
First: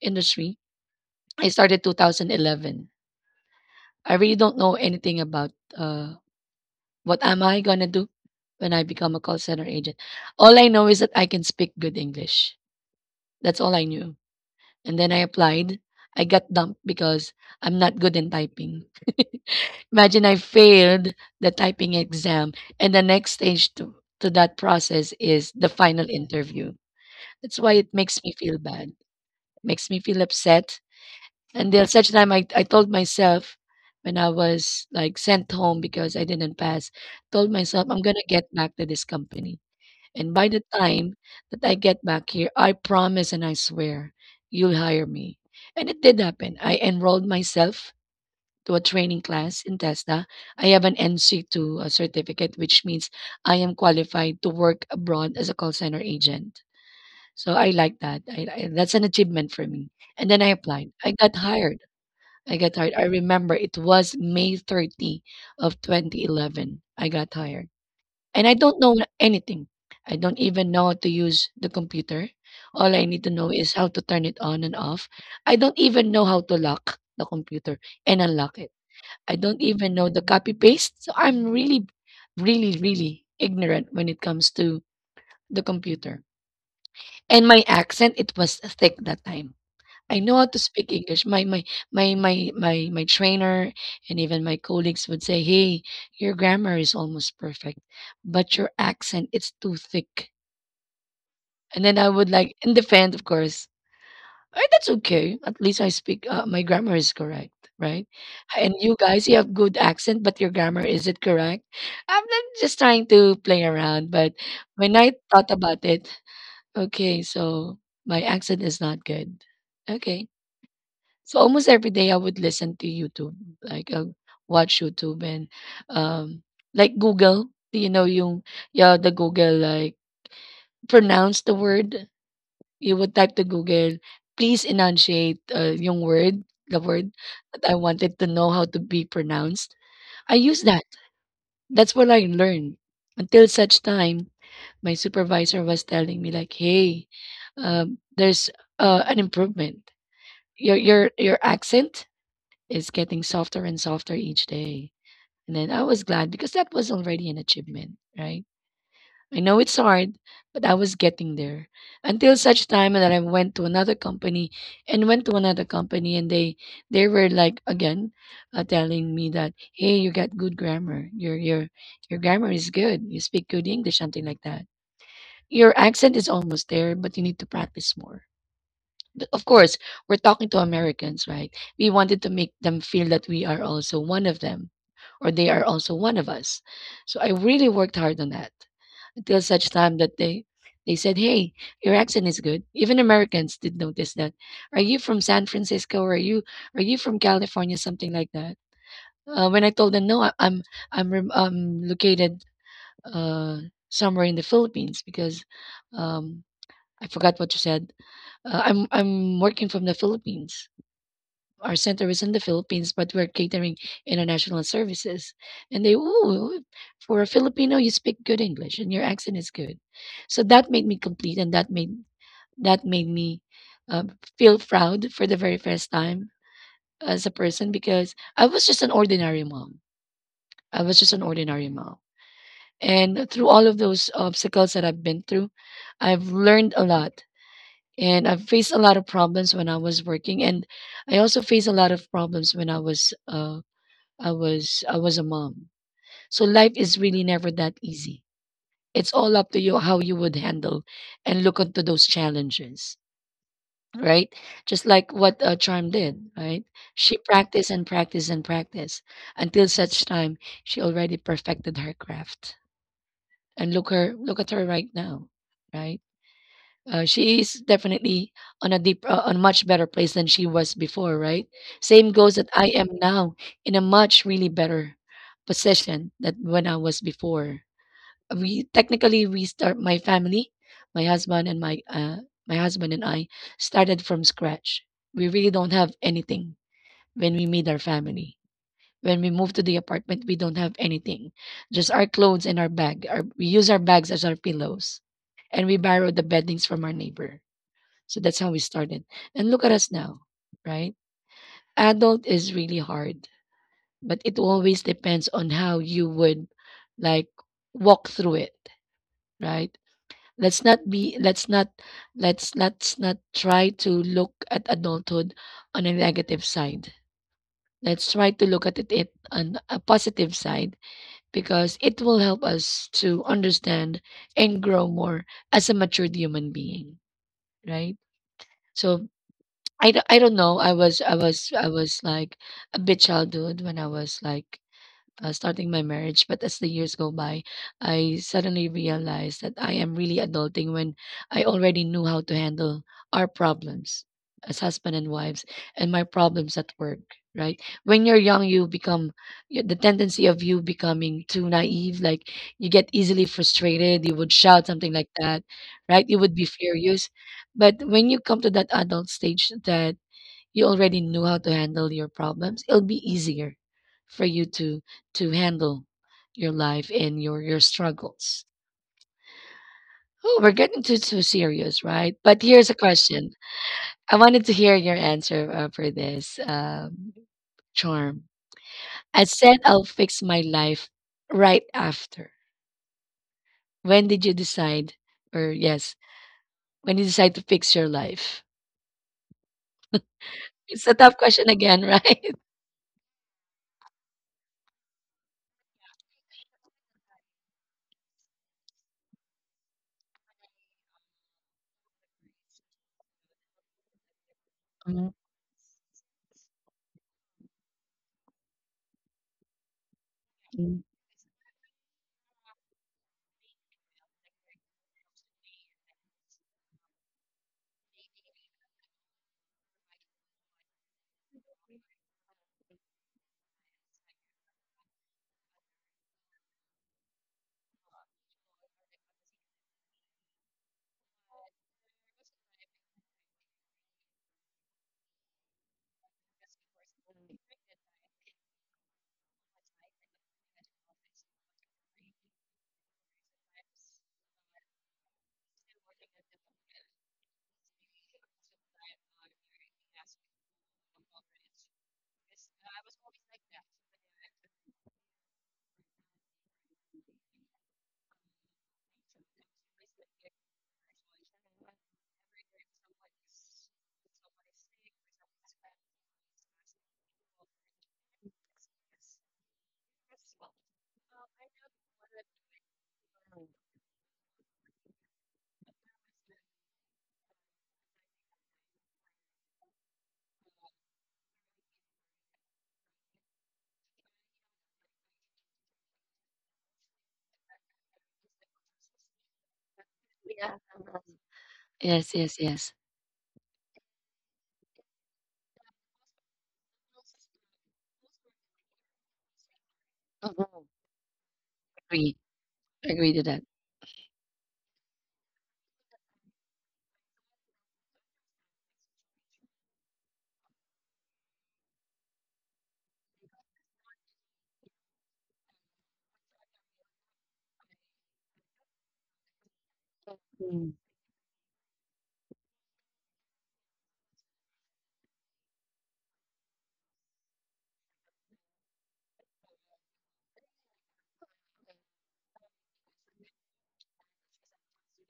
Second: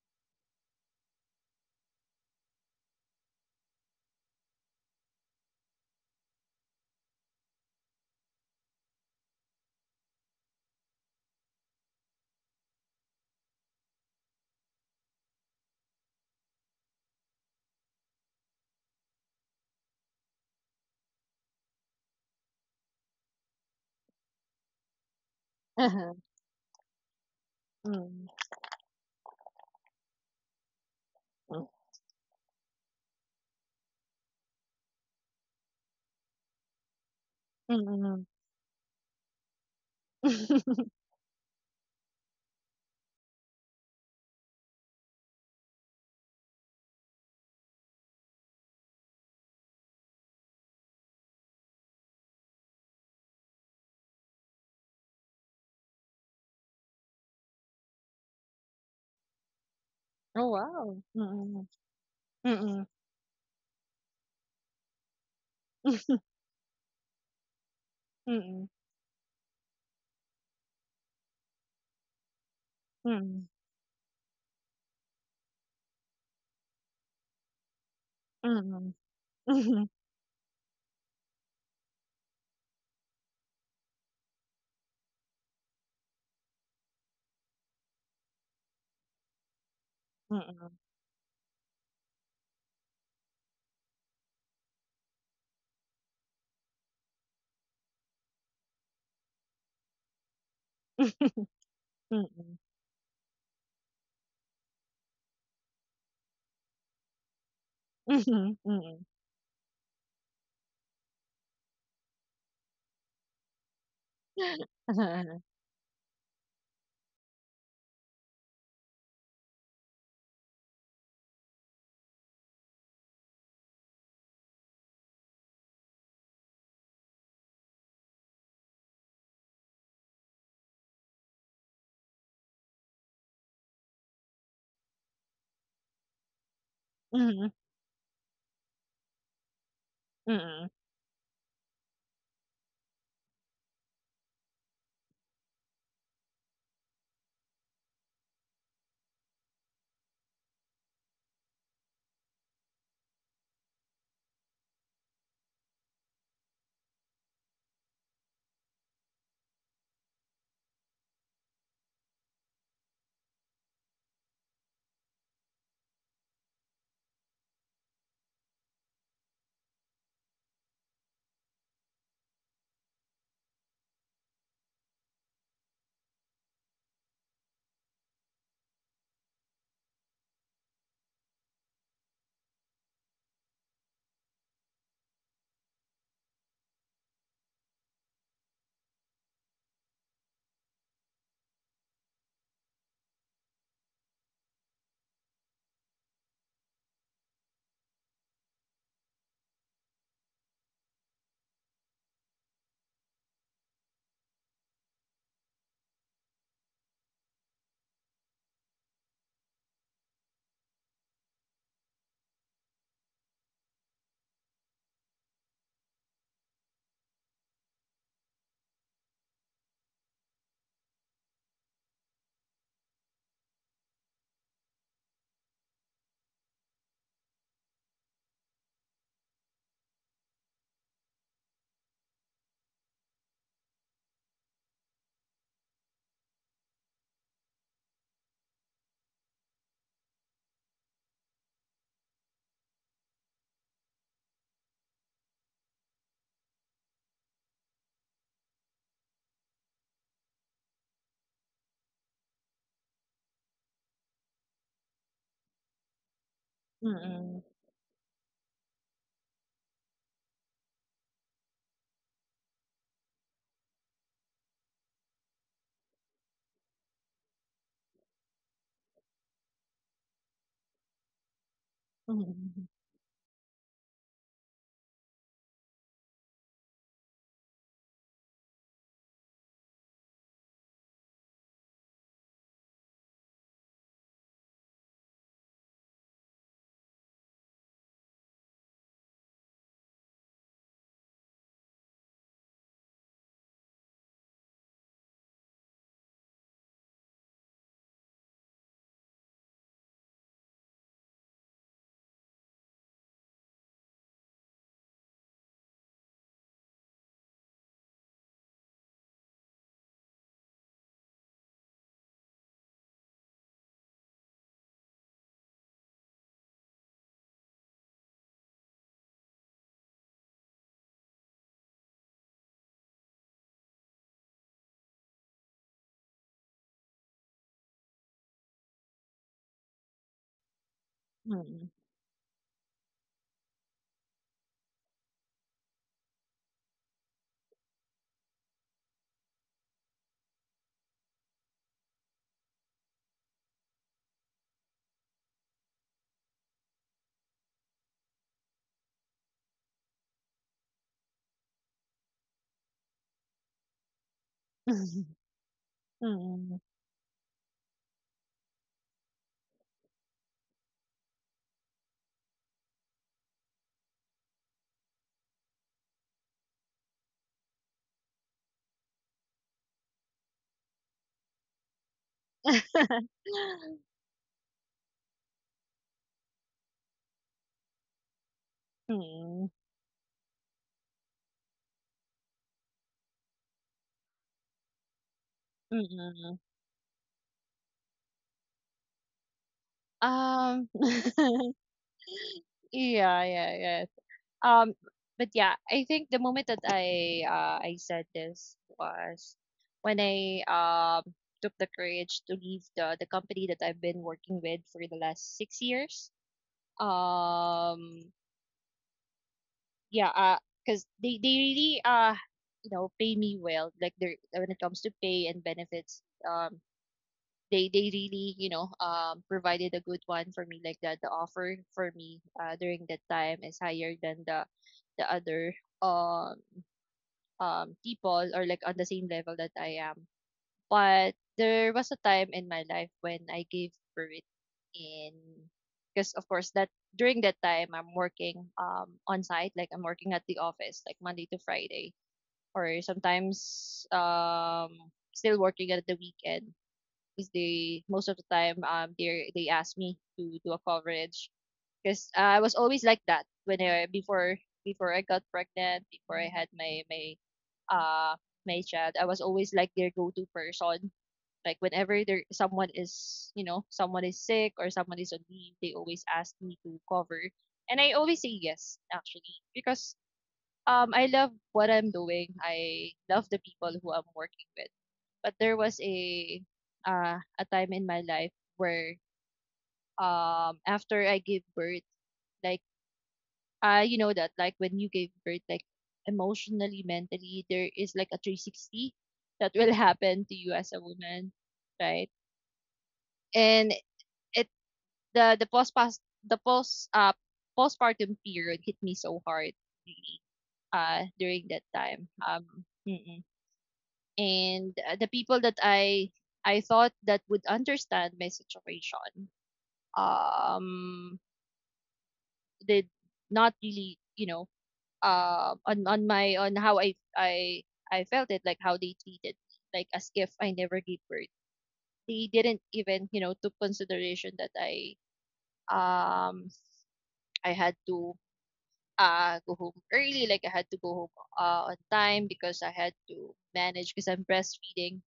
Speaker 1: industry. I started 2011. I really don't know anything about uh, what am I gonna do when I become a call center agent. All I know is that I can speak good English. That's all I knew. And then I applied. I got dumped because I'm not good in typing. Imagine I failed the typing exam, and the next stage to that process is the final
Speaker 2: Uh-huh.
Speaker 1: interview. That's why it makes
Speaker 2: Mm,
Speaker 1: me feel bad, makes me feel upset.
Speaker 2: mm,
Speaker 1: And there such time I told myself when I was like sent home because I didn't pass, told
Speaker 2: mm.
Speaker 1: myself I'm
Speaker 2: Mm.
Speaker 1: gonna get back to this company. And by the time that I get back here, I promise and I swear you'll hire me. And it did happen. I enrolled myself to a training class in TESDA. I have an NC2 certificate, which means I am qualified to work abroad as a call center agent. So I like that. That's an achievement for me. And then
Speaker 2: Oh,
Speaker 1: I applied.
Speaker 2: wow.
Speaker 1: I got
Speaker 2: Mm, mm.
Speaker 1: hired. I got
Speaker 2: Mm.
Speaker 1: hired. I remember it was May 30 of 2011. I got hired. And I
Speaker 2: Mm,
Speaker 1: don't know anything. I don't even know how to use the computer. All I need to
Speaker 2: mm.
Speaker 1: know is how to turn it on and off. I don't even know how to lock the computer and
Speaker 2: Mm,
Speaker 1: unlock it.
Speaker 2: mm.
Speaker 1: I don't
Speaker 2: Mm,
Speaker 1: even know the copy paste. So I'm really, really, really ignorant when it comes to the computer. And my accent, it was thick that time. I
Speaker 2: mm,
Speaker 1: know how to
Speaker 2: mm.
Speaker 1: speak English. My trainer and even my colleagues would say, "Hey, your grammar is almost perfect, but your accent it's too thick." And then I would
Speaker 2: Mm,
Speaker 1: like in defense, of course, "Eh, that's okay. At least my grammar is correct, right?
Speaker 2: mm,
Speaker 1: And you
Speaker 2: mm,
Speaker 1: guys, you have good accent, but your grammar is it correct?" I'm not just trying to play around, but when I thought about it, okay, so my accent is not good. Okay, so almost every day I would listen to YouTube, like watch YouTube and um, like Google. Do you know, yung, yeah, the Google like pronounce the word you would type to Google, please enunciate yung word, the word
Speaker 2: mm.
Speaker 1: that I wanted to know how to be pronounced. I used
Speaker 2: Hmm.
Speaker 1: that. That's what I learned. Until such time, my supervisor was telling me like, "Hey, there's an improvement. Your accent is getting softer and softer each day." And then I was glad because that was already an achievement, right? I know it's hard, but I was getting there. Until such time that I went to another company and went to another company and they were like again, telling me that, hey, you got good grammar. Your grammar is good. You speak good English, something like that. Your accent is almost there, but you need to practice more, of course. We're talking to Americans, right? We wanted to make them feel that we are also one of them, or they are also one of us. So I really worked hard on that until such time that they said, "Hey, your accent is good." Even Americans did notice that. Are you from San Francisco? Or are you from California? Something like that. When I told them, "No, I, I'm rem- I'm located uh, somewhere in the Philippines," because um, I forgot what you said. I'm working from the Philippines. Our center is in the Philippines, but we're catering international services. And they, ooh, for a Filipino, you speak good English and your accent is good. So that made me complete, and that made me uh, feel proud for the very first time as a person because I was just an ordinary mom. I was just an ordinary mom, and through all of those obstacles that I've been through, I've learned a lot and I faced a lot of problems when I was working, and I also faced a lot of problems when I was a mom. So life is really never that easy. It's all up to you how you would handle and look onto those challenges, right? Just like what Charm did, right? She practiced and practiced and practiced until such time she already perfected her craft. And look at her right now, right? She is definitely on a much better place than she was before, right? Same goes that I
Speaker 2: Hmm.
Speaker 1: am now in a much really better position than when I was before. We start my family, my husband and my uh, my husband and I started from scratch. We really don't have anything when we meet our family. When we move to the apartment, we don't have anything, just our clothes and our bag. We use our bags as our pillows, and we borrow the beddings from our neighbor, so that's how we started. And look at us now, right? Adult is really hard, but it always depends on how you would, like, walk through it, right? Let's not be let's not let's let's not try to look at adulthood on a negative side. Let's try to look at it on a positive side because it will help us to understand and grow more as a matured human being, right? So I don't know. I was like a bit childhood when I was like, starting my marriage, but as the years go by, I suddenly realized that I am really adulting when I already knew how to handle our problems as husband and wives and my problems at work, right? When you're young, the tendency of you becoming too naive, like you get easily frustrated, you would shout, something like that, right? You would be
Speaker 2: Hmm.
Speaker 1: furious. But when you come to that adult stage that you already knew how to handle your problems, it'll be easier for you to handle your life and your struggles. Oh, we're getting too serious, right? But here's a question. I wanted to hear your answer for this, Charm. I
Speaker 2: Mm,
Speaker 1: said I'll fix my life right after. When did you decide, or
Speaker 2: mm,
Speaker 1: yes,
Speaker 2: mm.
Speaker 1: when you decide to fix your life?
Speaker 2: Um,
Speaker 1: It's a tough question again, right?
Speaker 2: Yeah, yeah, yeah. Um, but yeah, I think the moment that I said this was when I took the courage to leave the company that I've been working with for the
Speaker 1: Mhm.
Speaker 2: last 6 years. Um, yeah,
Speaker 1: Mm.
Speaker 2: because they really you know pay me well. Like they are when it comes to pay and benefits, um, they really, you know, provided a good one for me, like that the offer for me during that time is higher than the other um people or like on the same level that I am. But there was a time in my life when I gave birth in because of course that during that time I'm working on site, like I'm working at the office like Monday to Friday, or sometimes still working at the weekend, 'cause they most of the time, they ask me to do a coverage because I was always like that when I before before I got pregnant, before I had uh my child, I was always like their go-to person. Like whenever there someone is, you know, someone is sick or someone is on leave, they always ask me to cover, and I always say yes actually because I love what I'm doing. I love the people who I'm working with. But there was a time in my life where after I gave birth, like you know that like when you gave birth, like emotionally, mentally, there is like a 360 that will happen to you as a woman, right?
Speaker 1: Yes, yes, yes.
Speaker 2: And it the the post past the postpartum period hit me so hard, really, during that time.
Speaker 1: Agree. Agree to
Speaker 2: Mm-mm.
Speaker 1: that.
Speaker 2: And the people that I thought that would understand my situation um did not really, you know, on my on how I felt it, like how they treated me like as if I
Speaker 1: Mm.
Speaker 2: never gave birth. They didn't even, you know, took consideration that I, um I had to go home early, like I had to go home on time because I had to manage because I'm breastfeeding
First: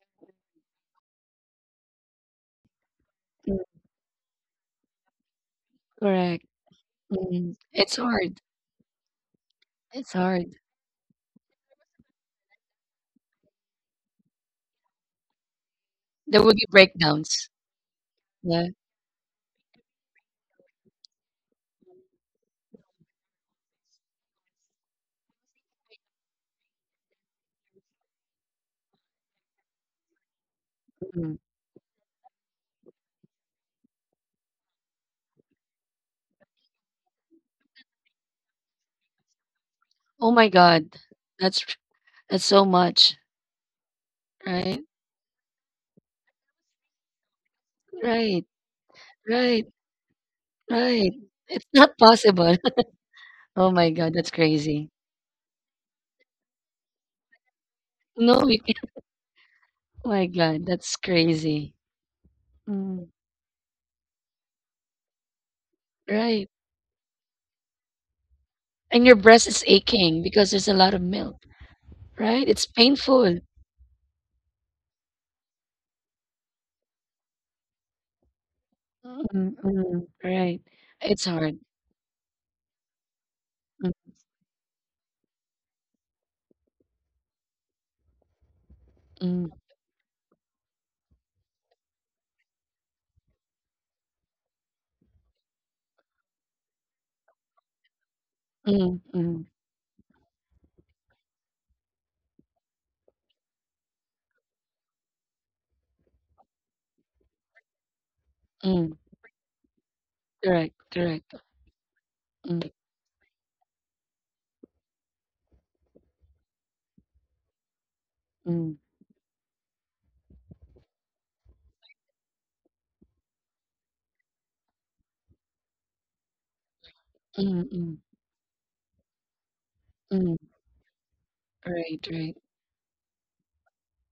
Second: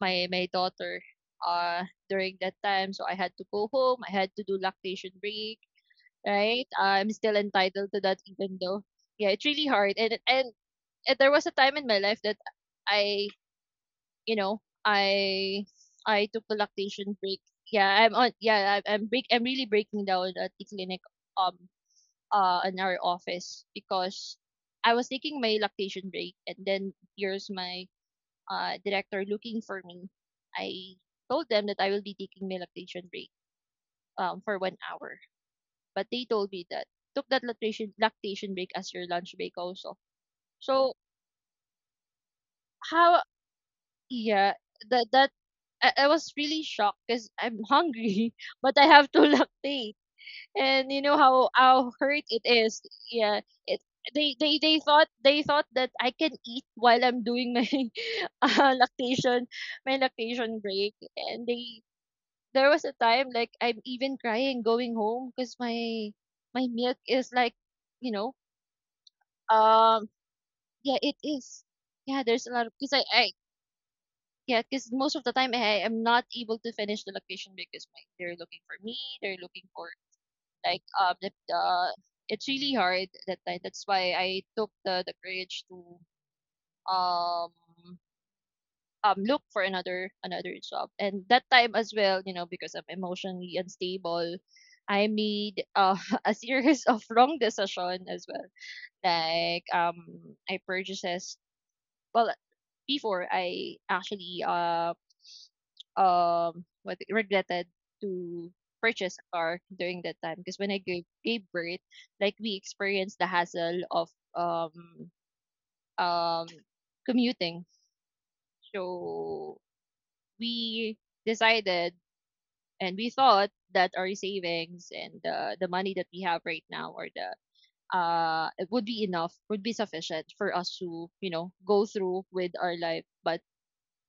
Speaker 2: my daughter uh during that time. So I had to go home, I had to do lactation break,
Speaker 1: Correct.
Speaker 2: right? I'm still
Speaker 1: Mm.
Speaker 2: entitled
Speaker 1: It's
Speaker 2: to that,
Speaker 1: hard.
Speaker 2: even though, yeah, it's really hard.
Speaker 1: It's hard.
Speaker 2: And there was a time in my life that I, you know, I
Speaker 1: There
Speaker 2: took
Speaker 1: will
Speaker 2: a
Speaker 1: be
Speaker 2: lactation break.
Speaker 1: breakdowns.
Speaker 2: Yeah, I'm on.
Speaker 1: Yeah.
Speaker 2: Yeah, I, I'm break. I'm really breaking down at the clinic, um, in our office because I was taking my lactation break, and then here's my director looking for me. I
Speaker 1: Mm.
Speaker 2: told them that I will be taking my lactation break for 1 hour, but they told me that took that lactation break as your lunch break also.
Speaker 1: Oh my God.
Speaker 2: So
Speaker 1: That's that's so much.
Speaker 2: how, yeah,
Speaker 1: Right?
Speaker 2: that that I was really shocked because I'm hungry,
Speaker 1: Right.
Speaker 2: but I have to
Speaker 1: Right.
Speaker 2: lactate. And you
Speaker 1: Right.
Speaker 2: know
Speaker 1: It's
Speaker 2: how
Speaker 1: not
Speaker 2: hurt it
Speaker 1: possible.
Speaker 2: is. Yeah.
Speaker 1: Oh
Speaker 2: It
Speaker 1: my God, that's
Speaker 2: they, they
Speaker 1: crazy.
Speaker 2: thought they thought that I can eat while I'm doing my
Speaker 1: No, you can't.
Speaker 2: lactation my
Speaker 1: Oh my
Speaker 2: lactation
Speaker 1: God,
Speaker 2: break.
Speaker 1: that's
Speaker 2: And
Speaker 1: crazy.
Speaker 2: they there was a
Speaker 1: Mm.
Speaker 2: time like I'm even crying going home because my
Speaker 1: Right.
Speaker 2: my milk is like, you know,
Speaker 1: And your breast is
Speaker 2: um
Speaker 1: aching because there's a lot
Speaker 2: yeah,
Speaker 1: of
Speaker 2: it
Speaker 1: milk.
Speaker 2: is. Yeah,
Speaker 1: Right?
Speaker 2: there's a
Speaker 1: It's
Speaker 2: lot of because I,
Speaker 1: painful.
Speaker 2: yeah, because most of the time I am not able to finish the location because my, they're looking for me. They're
Speaker 1: Mm,
Speaker 2: looking for
Speaker 1: mm, right.
Speaker 2: like
Speaker 1: It's hard.
Speaker 2: the it's really hard that time. That's
Speaker 1: Mm,
Speaker 2: why I took the courage to um look
Speaker 1: mm,
Speaker 2: for another job. And that time as well, you know, because I'm emotionally unstable, I made a series of wrong decision as well.
Speaker 1: mm, mm,
Speaker 2: Like I purchases well before I actually what regretted to
Speaker 1: mm.
Speaker 2: purchase a car during that time because when
Speaker 1: Correct. Correct.
Speaker 2: gave birth, like we
Speaker 1: Mm,
Speaker 2: experienced the hassle of um um commuting.
Speaker 1: mm.
Speaker 2: So we decided, and we thought that our savings and the money that we have right now or the
Speaker 1: Mm, mm,
Speaker 2: it would be enough, would be sufficient
Speaker 1: mm.
Speaker 2: for us to, you know, go
Speaker 1: Right,
Speaker 2: through
Speaker 1: right.
Speaker 2: with our life. But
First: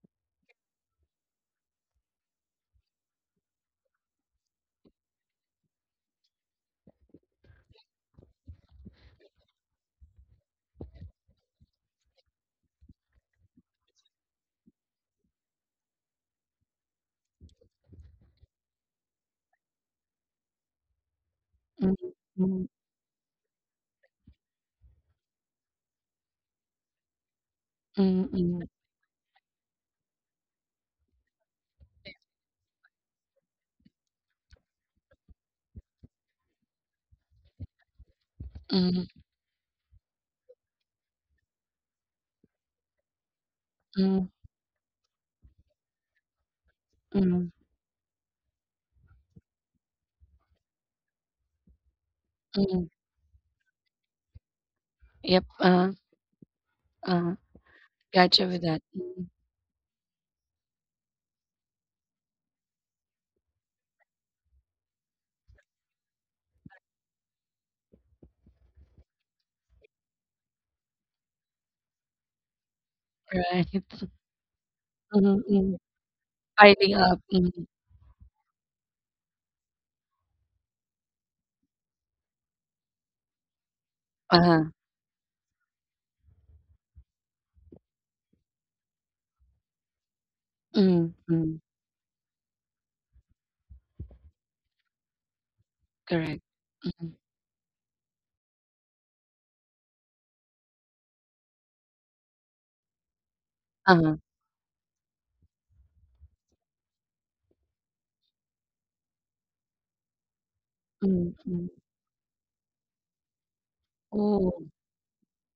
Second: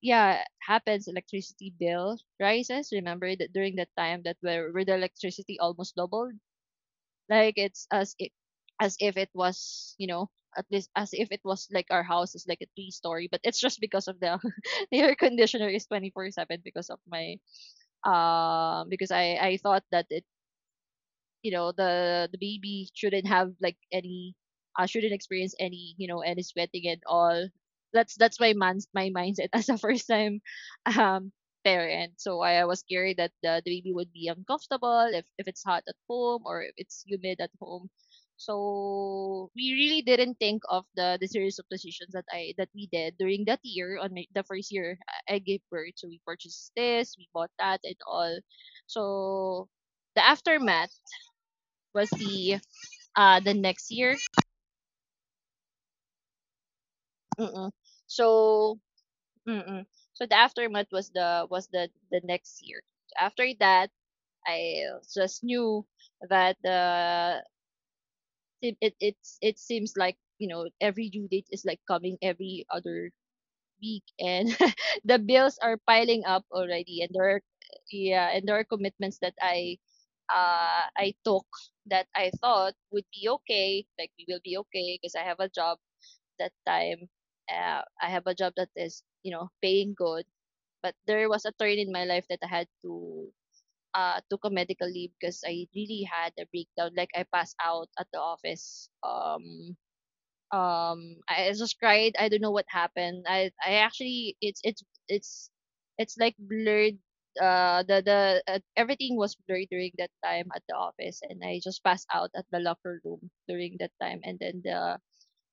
Speaker 2: yeah, happens, electricity bill rises. Remember that during that time that where the electricity almost doubled. Like it's as if it was, you know, at least as if it was like our house is like a three story, but it's just because of the air conditioner is 24/7 because of my because I thought that it you know
Speaker 1: Mm,
Speaker 2: the
Speaker 1: mm,
Speaker 2: baby shouldn't have like any shouldn't experience any any sweating at all. that's
Speaker 1: mm,
Speaker 2: that's my
Speaker 1: mm,
Speaker 2: man's my mindset as a first time um parent. So I was scared that the baby would be uncomfortable, if it's hot at home or if it's humid at home.
Speaker 1: mm,
Speaker 2: So we really didn't think of the series of decisions that I that we did during that year on my,
Speaker 1: mm,
Speaker 2: the first year I gave birth. So we purchased this, we
Speaker 1: mm,
Speaker 2: bought that and all. So the aftermath was
Speaker 1: mm.
Speaker 2: the next year.
Speaker 1: Yep. Uh,
Speaker 2: Mm-mm.
Speaker 1: gotcha with
Speaker 2: So
Speaker 1: that. Mm,
Speaker 2: mm-mm. So the aftermath was the next year. After that, I just knew that it's, it seems like every due date is like coming every other
Speaker 1: right.
Speaker 2: week, and the
Speaker 1: Mm,
Speaker 2: bills
Speaker 1: mm.
Speaker 2: are piling up
Speaker 1: Piling
Speaker 2: already, and
Speaker 1: up.
Speaker 2: there are
Speaker 1: Mm,
Speaker 2: yeah, and there are commitments that I took that I thought would be okay, like we will be
Speaker 1: uh-huh.
Speaker 2: okay because I have a job that time. I have a job that is you know paying good, but
Speaker 1: Mm,
Speaker 2: there was a
Speaker 1: mm.
Speaker 2: turn in my life that I had to took a medical leave because I really had
Speaker 1: Correct.
Speaker 2: a breakdown. Like
Speaker 1: Mm,
Speaker 2: I passed out at the office. I just cried. I don't know what happened. I
Speaker 1: uh-huh.
Speaker 2: actually it's like blurred. The Everything was blurred during that time at the office,
Speaker 1: Mm,
Speaker 2: and I
Speaker 1: mm.
Speaker 2: just passed out at the locker room during that time. And then
Speaker 1: Oh,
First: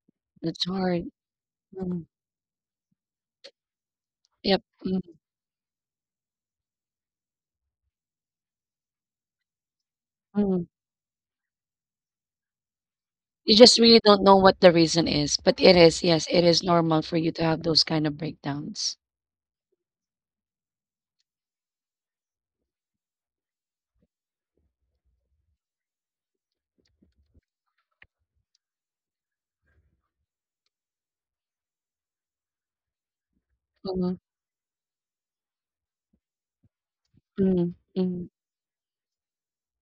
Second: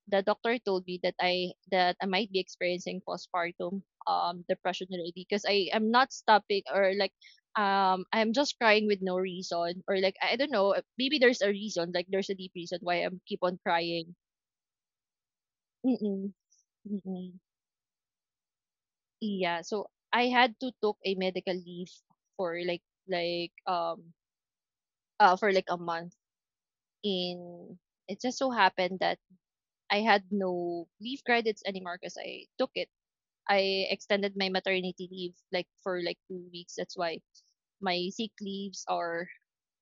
Speaker 2: the doctor
Speaker 1: that's
Speaker 2: told me
Speaker 1: hard.
Speaker 2: that I
Speaker 1: Mm,
Speaker 2: might be experiencing postpartum
Speaker 1: yep.
Speaker 2: depression
Speaker 1: Mm,
Speaker 2: already, because I am not stopping, or like I'm just crying with no reason, or like I don't
Speaker 1: mm.
Speaker 2: know, maybe there's a reason, like there's a deep reason why I'm keep
Speaker 1: You
Speaker 2: on
Speaker 1: just really
Speaker 2: crying.
Speaker 1: don't know what the reason is, but it is, yes,
Speaker 2: Mm-mm,
Speaker 1: it is normal for you
Speaker 2: mm-mm.
Speaker 1: to have those kind of breakdowns.
Speaker 2: Yeah, so I had to took a medical leave for like um like a month. In It just so happened that I had no leave credits anymore because I took it I
Speaker 1: Mm,
Speaker 2: extended my maternity leave like for like 2 weeks. That's why
Speaker 1: mm,
Speaker 2: my
Speaker 1: mm.
Speaker 2: sick leaves are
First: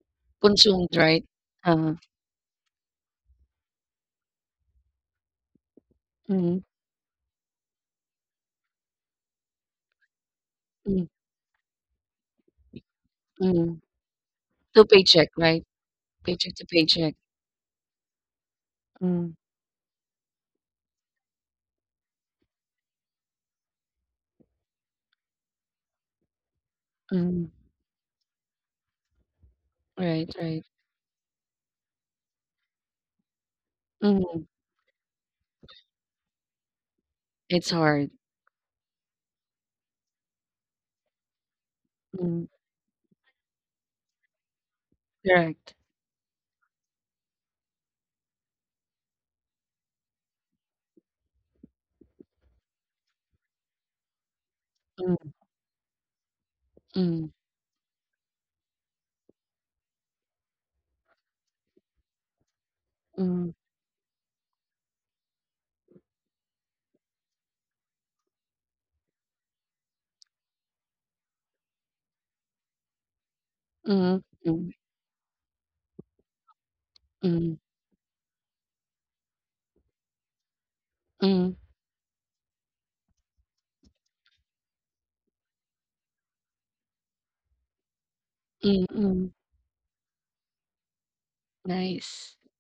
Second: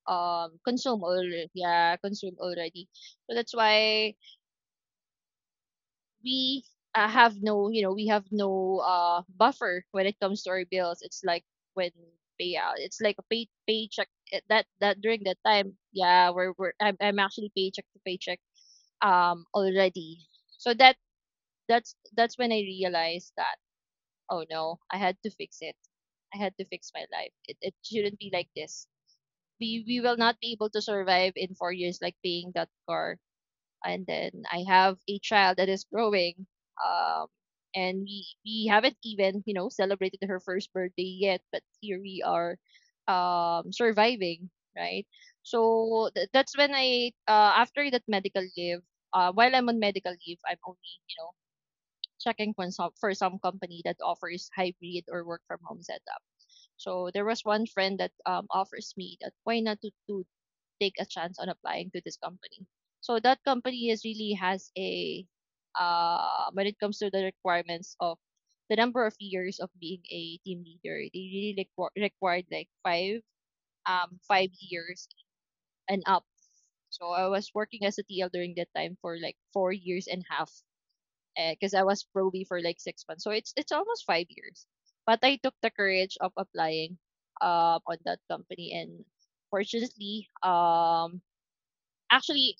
Speaker 1: Consumed,
Speaker 2: consumed
Speaker 1: right?
Speaker 2: already.
Speaker 1: Uh-huh.
Speaker 2: Yeah, consumed already. So that's why we
Speaker 1: Mm.
Speaker 2: uh, have no, you know, we have no buffer when it comes to our bills.
Speaker 1: Mm,
Speaker 2: It's like when payout. It's like a
Speaker 1: mm.
Speaker 2: paycheck at that
Speaker 1: So
Speaker 2: that during
Speaker 1: paycheck,
Speaker 2: that
Speaker 1: right?
Speaker 2: time. Yeah,
Speaker 1: Paycheck to
Speaker 2: we're
Speaker 1: paycheck.
Speaker 2: I'm actually paycheck to paycheck
Speaker 1: Mm,
Speaker 2: already. So that's when I realized that oh no, I had to fix it. I had to fix my life.
Speaker 1: mm.
Speaker 2: It shouldn't be like this. We will
Speaker 1: Right,
Speaker 2: not be
Speaker 1: right.
Speaker 2: able to survive in 4 years like paying that car. And then
Speaker 1: Mm.
Speaker 2: I have a child that is growing. Um
Speaker 1: It's
Speaker 2: and
Speaker 1: hard.
Speaker 2: we haven't even, you know, celebrated her first birthday yet, but here we
Speaker 1: Mm.
Speaker 2: are surviving, right?
Speaker 1: Correct.
Speaker 2: So that's when I after that medical leave, while I'm on medical leave, I'm only, you know, checking for some company that offers hybrid
Speaker 1: Mm,
Speaker 2: or work from home setup. So there
Speaker 1: mm,
Speaker 2: was one friend that offers me that why not to, to take a chance on applying to this company. So that
Speaker 1: mm,
Speaker 2: company is really has a when it comes to the requirements of the number of years of being a team leader, they really required like
Speaker 1: mm,
Speaker 2: five
Speaker 1: mm,
Speaker 2: years and up. So I was
Speaker 1: mm,
Speaker 2: working as a TL during that time for like 4 years and a half,
Speaker 1: mm,
Speaker 2: because I was probie for like 6 months. So it's almost 5 years. But I took the courage of applying on that company,
Speaker 1: mm,
Speaker 2: and
Speaker 1: mm.
Speaker 2: fortunately
Speaker 1: Nice.
Speaker 2: actually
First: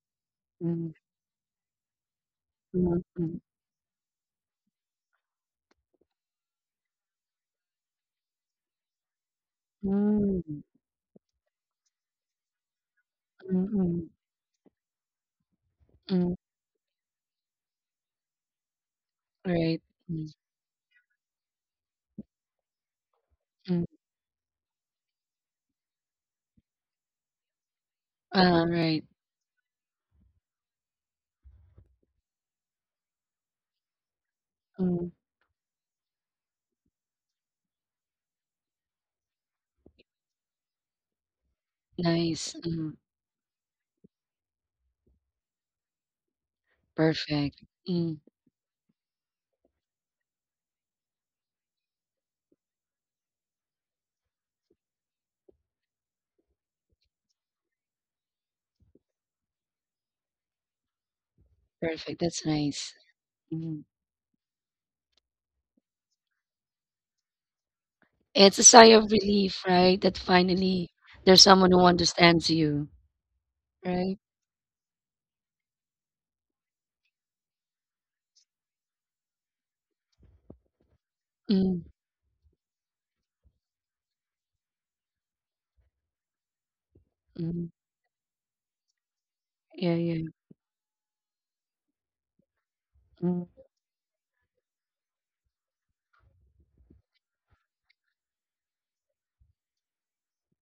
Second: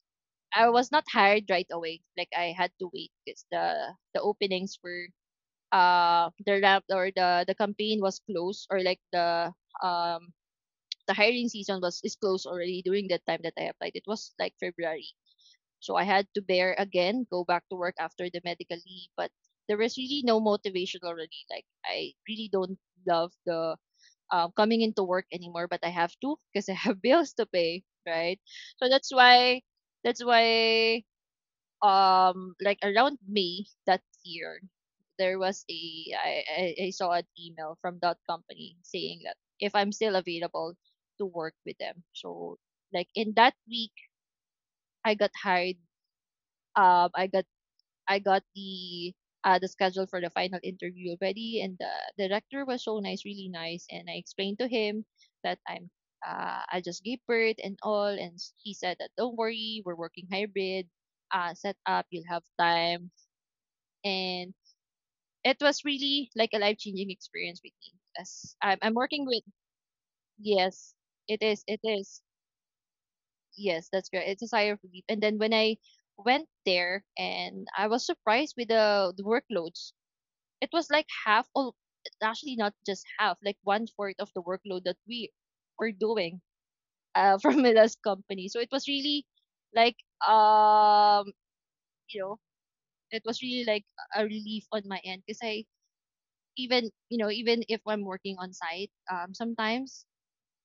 Speaker 2: I was
Speaker 1: Mm,
Speaker 2: not hired right away. Like I had to
Speaker 1: mm,
Speaker 2: wait
Speaker 1: mm,
Speaker 2: because the openings were the lab, or the campaign was closed, or like um
Speaker 1: mm,
Speaker 2: the hiring season was is closed already during the time that
Speaker 1: mm,
Speaker 2: I applied. It
Speaker 1: mm,
Speaker 2: was like February. So I had
Speaker 1: mm.
Speaker 2: to bear again, go back to work after the medical leave, but there
Speaker 1: Right.
Speaker 2: was really
Speaker 1: Mm,
Speaker 2: no motivation already. Like I really don't love the
Speaker 1: mm.
Speaker 2: coming into work anymore, but I have to because I have bills to pay, right?
Speaker 1: Ah,
Speaker 2: So
Speaker 1: right.
Speaker 2: that's why, that's why, like around May that year
Speaker 1: Mm.
Speaker 2: there was a I saw an email from that company saying that if I'm still available to work with them.
Speaker 1: Nice.
Speaker 2: So
Speaker 1: Mm.
Speaker 2: like in that week I got hired. um I got
Speaker 1: Perfect.
Speaker 2: I
Speaker 1: Mm.
Speaker 2: got the schedule for the final interview already, and the director was so nice, really nice. And I explained to him that I just gave birth and all, and he said that don't worry, we're working hybrid, set up,
Speaker 1: Perfect.
Speaker 2: you'll have
Speaker 1: That's nice.
Speaker 2: time.
Speaker 1: Mm.
Speaker 2: And it was really like a life changing experience with me.
Speaker 1: It's a
Speaker 2: I'm
Speaker 1: sigh of
Speaker 2: working with
Speaker 1: relief, right? That finally
Speaker 2: yes,
Speaker 1: there's someone
Speaker 2: it
Speaker 1: who
Speaker 2: is
Speaker 1: understands you.
Speaker 2: yes, that's
Speaker 1: Right?
Speaker 2: correct. It's a sigh of relief. And then when I went there, and I was surprised with the workloads, it was like half. All
Speaker 1: Mm,
Speaker 2: actually, not just half, like one fourth of the workload that we were doing, from
Speaker 1: mm.
Speaker 2: Mila's company. So it was really like
Speaker 1: Yeah, yeah.
Speaker 2: um you know, it was
Speaker 1: Mm,
Speaker 2: really like a relief on my end, because I even you know, even if I'm working on site sometimes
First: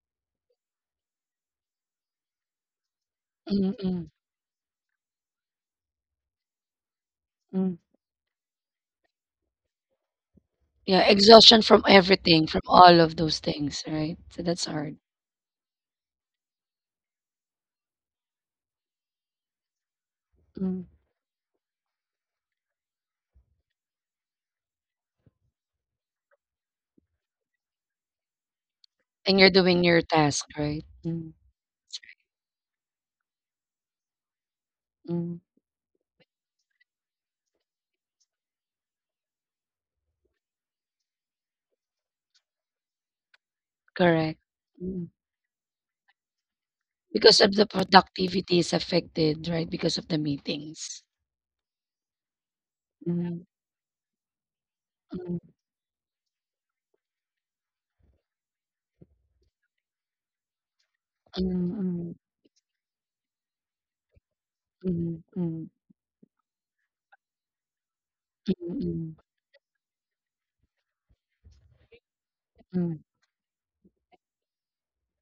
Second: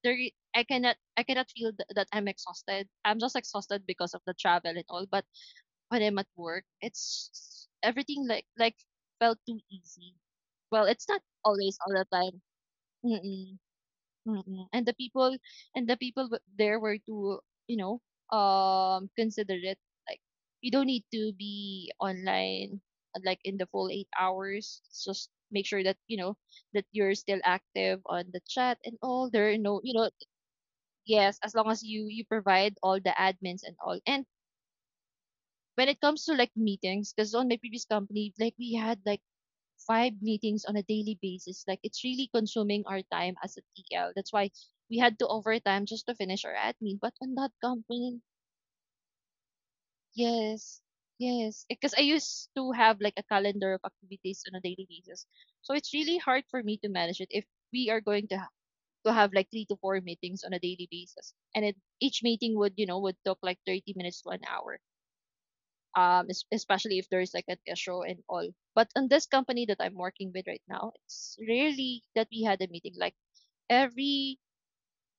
Speaker 2: there I cannot feel that I'm exhausted, I'm just
Speaker 1: mm,
Speaker 2: exhausted
Speaker 1: mm,
Speaker 2: because of the travel and all. But when I'm at work, it's
Speaker 1: mm.
Speaker 2: everything like felt too easy. Well,
Speaker 1: Yeah,
Speaker 2: it's not
Speaker 1: exhaustion
Speaker 2: always
Speaker 1: from
Speaker 2: all the time.
Speaker 1: everything, from all of those
Speaker 2: Mm,
Speaker 1: things, right? So that's
Speaker 2: mm. And the
Speaker 1: hard.
Speaker 2: people, and the people w there were to you know, considerate. Like, you
Speaker 1: Mm.
Speaker 2: don't need to be online, like, in the full 8 hours. Just make sure that, you know, that you're still active on the chat and all.
Speaker 1: And
Speaker 2: There
Speaker 1: you're
Speaker 2: are no,
Speaker 1: doing
Speaker 2: you
Speaker 1: your
Speaker 2: know,
Speaker 1: task, right? Mm,
Speaker 2: yes, as long as you provide all the admins and all. And
Speaker 1: mm.
Speaker 2: when it comes to like meetings, because on my previous company, like we had like five meetings on a daily basis. Like it's really consuming our time as a TL. That's
Speaker 1: Correct.
Speaker 2: why we
Speaker 1: Mm.
Speaker 2: had to overtime just to finish our admin. But on
Speaker 1: Because
Speaker 2: that
Speaker 1: of the
Speaker 2: company,
Speaker 1: productivity is affected, right? Because of the
Speaker 2: yes,
Speaker 1: meetings.
Speaker 2: yes, because I used to have like a
Speaker 1: Mm,
Speaker 2: calendar of activities on a daily basis.
Speaker 1: mm,
Speaker 2: So it's really hard for me to manage it if we are going to to have like three to four meetings on a daily basis, and
Speaker 1: mm,
Speaker 2: it
Speaker 1: mm,
Speaker 2: each meeting would you know would talk like 30 minutes to an hour.
Speaker 1: mm, mm,
Speaker 2: Especially if there's like an issue and all.
Speaker 1: mm,
Speaker 2: But on
Speaker 1: mm,
Speaker 2: this company that I'm working with right now, it's rarely that we had a meeting.
Speaker 1: mm.
Speaker 2: Like every,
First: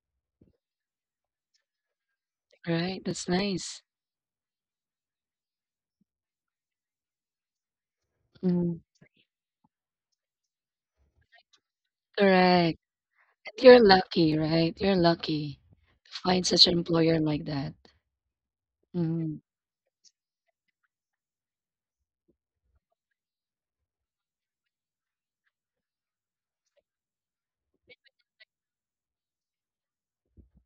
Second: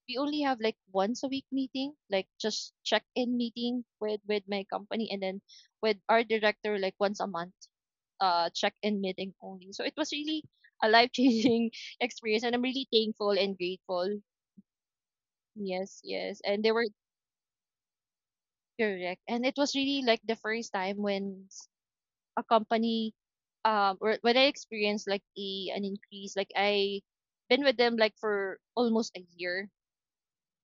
Speaker 2: we only have like once a week meeting, like just
Speaker 1: Right?
Speaker 2: check
Speaker 1: That's
Speaker 2: in
Speaker 1: nice.
Speaker 2: meeting with my company, and then with our director like once a month, check
Speaker 1: Mm.
Speaker 2: in meeting only. So it was really a life changing experience, and I'm
Speaker 1: Correct.
Speaker 2: really thankful and
Speaker 1: And you're
Speaker 2: grateful.
Speaker 1: lucky, right? You're lucky
Speaker 2: Yes,
Speaker 1: to
Speaker 2: yes,
Speaker 1: find
Speaker 2: and
Speaker 1: such
Speaker 2: they
Speaker 1: an
Speaker 2: were
Speaker 1: employer like that.
Speaker 2: correct,
Speaker 1: Mm.
Speaker 2: and it was really like the first time when a company or when I experienced like a an increase, like I been with them like for almost a year.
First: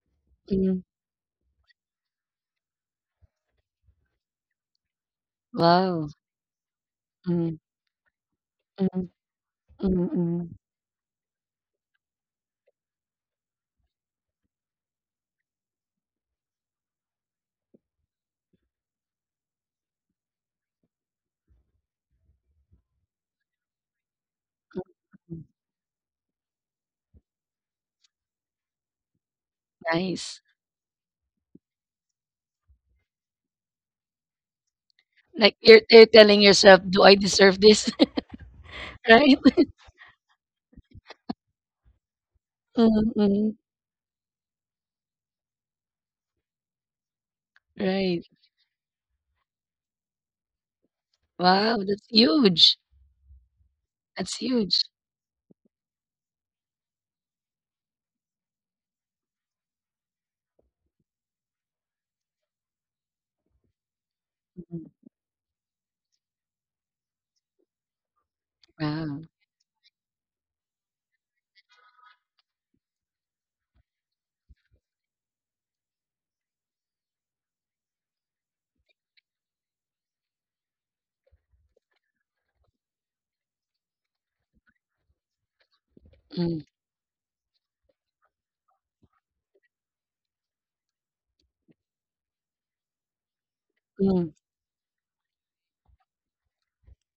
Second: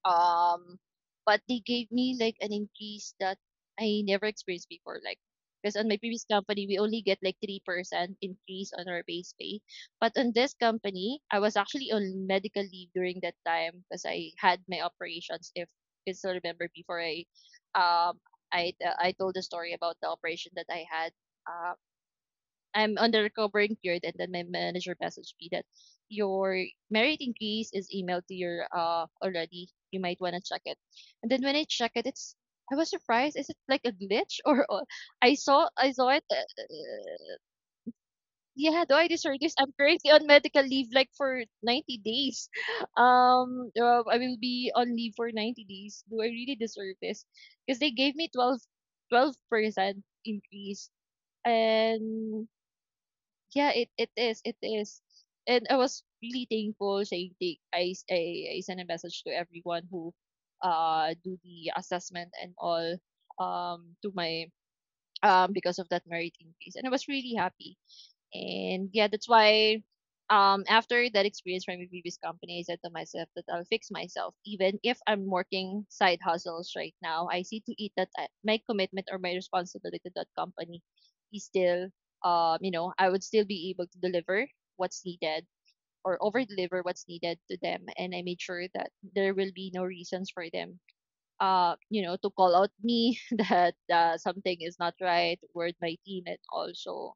Speaker 2: Um
Speaker 1: Mm,
Speaker 2: but they gave me like an increase that I never experienced before. Like, because on my
Speaker 1: wow.
Speaker 2: previous company we only get like
Speaker 1: Mm,
Speaker 2: 3% increase on our
Speaker 1: mm,
Speaker 2: base pay.
Speaker 1: mm,
Speaker 2: But on this
Speaker 1: mm,
Speaker 2: company, I was actually on medical leave during that time because I had my operations. If you still remember before um I told the story about the operation that I had, uh, I'm on the recovering period, and then my manager messaged
Speaker 1: mm.
Speaker 2: me that your merit increase is emailed to your already. You might want
Speaker 1: Nice.
Speaker 2: to check it. And then when I check it, it's I was surprised. Is it like a glitch or
Speaker 1: Like
Speaker 2: I
Speaker 1: you're
Speaker 2: saw it.
Speaker 1: telling yourself, "Do I deserve this?"
Speaker 2: Yeah, do I
Speaker 1: Right?
Speaker 2: deserve this? I'm currently on medical leave like for 90 days.
Speaker 1: Mm, mm,
Speaker 2: I will be on leave for 90 days. Do I really deserve this? Because they gave
Speaker 1: right.
Speaker 2: me twelve twelve percent increase.
Speaker 1: Wow, that's
Speaker 2: And
Speaker 1: huge.
Speaker 2: Yeah, it
Speaker 1: That's
Speaker 2: is, it
Speaker 1: huge.
Speaker 2: is. And I was really thankful saying take I sent a message to everyone who do the assessment and all, to my
Speaker 1: Mm,
Speaker 2: because of that merit increase. And I was really happy. And yeah,
Speaker 1: wow.
Speaker 2: that's why, after that experience from my previous company, I said to myself that I'll fix myself. Even if I'm working side hustles right now, I see to it that my commitment or my responsibility to that company is still, you know, I would still be able to deliver what's needed, or over
Speaker 1: Mm,
Speaker 2: deliver what's needed to them. And I made sure that there will be no reasons for them, you know, to call out me that
Speaker 1: mm,
Speaker 2: something is not right, word my team, and also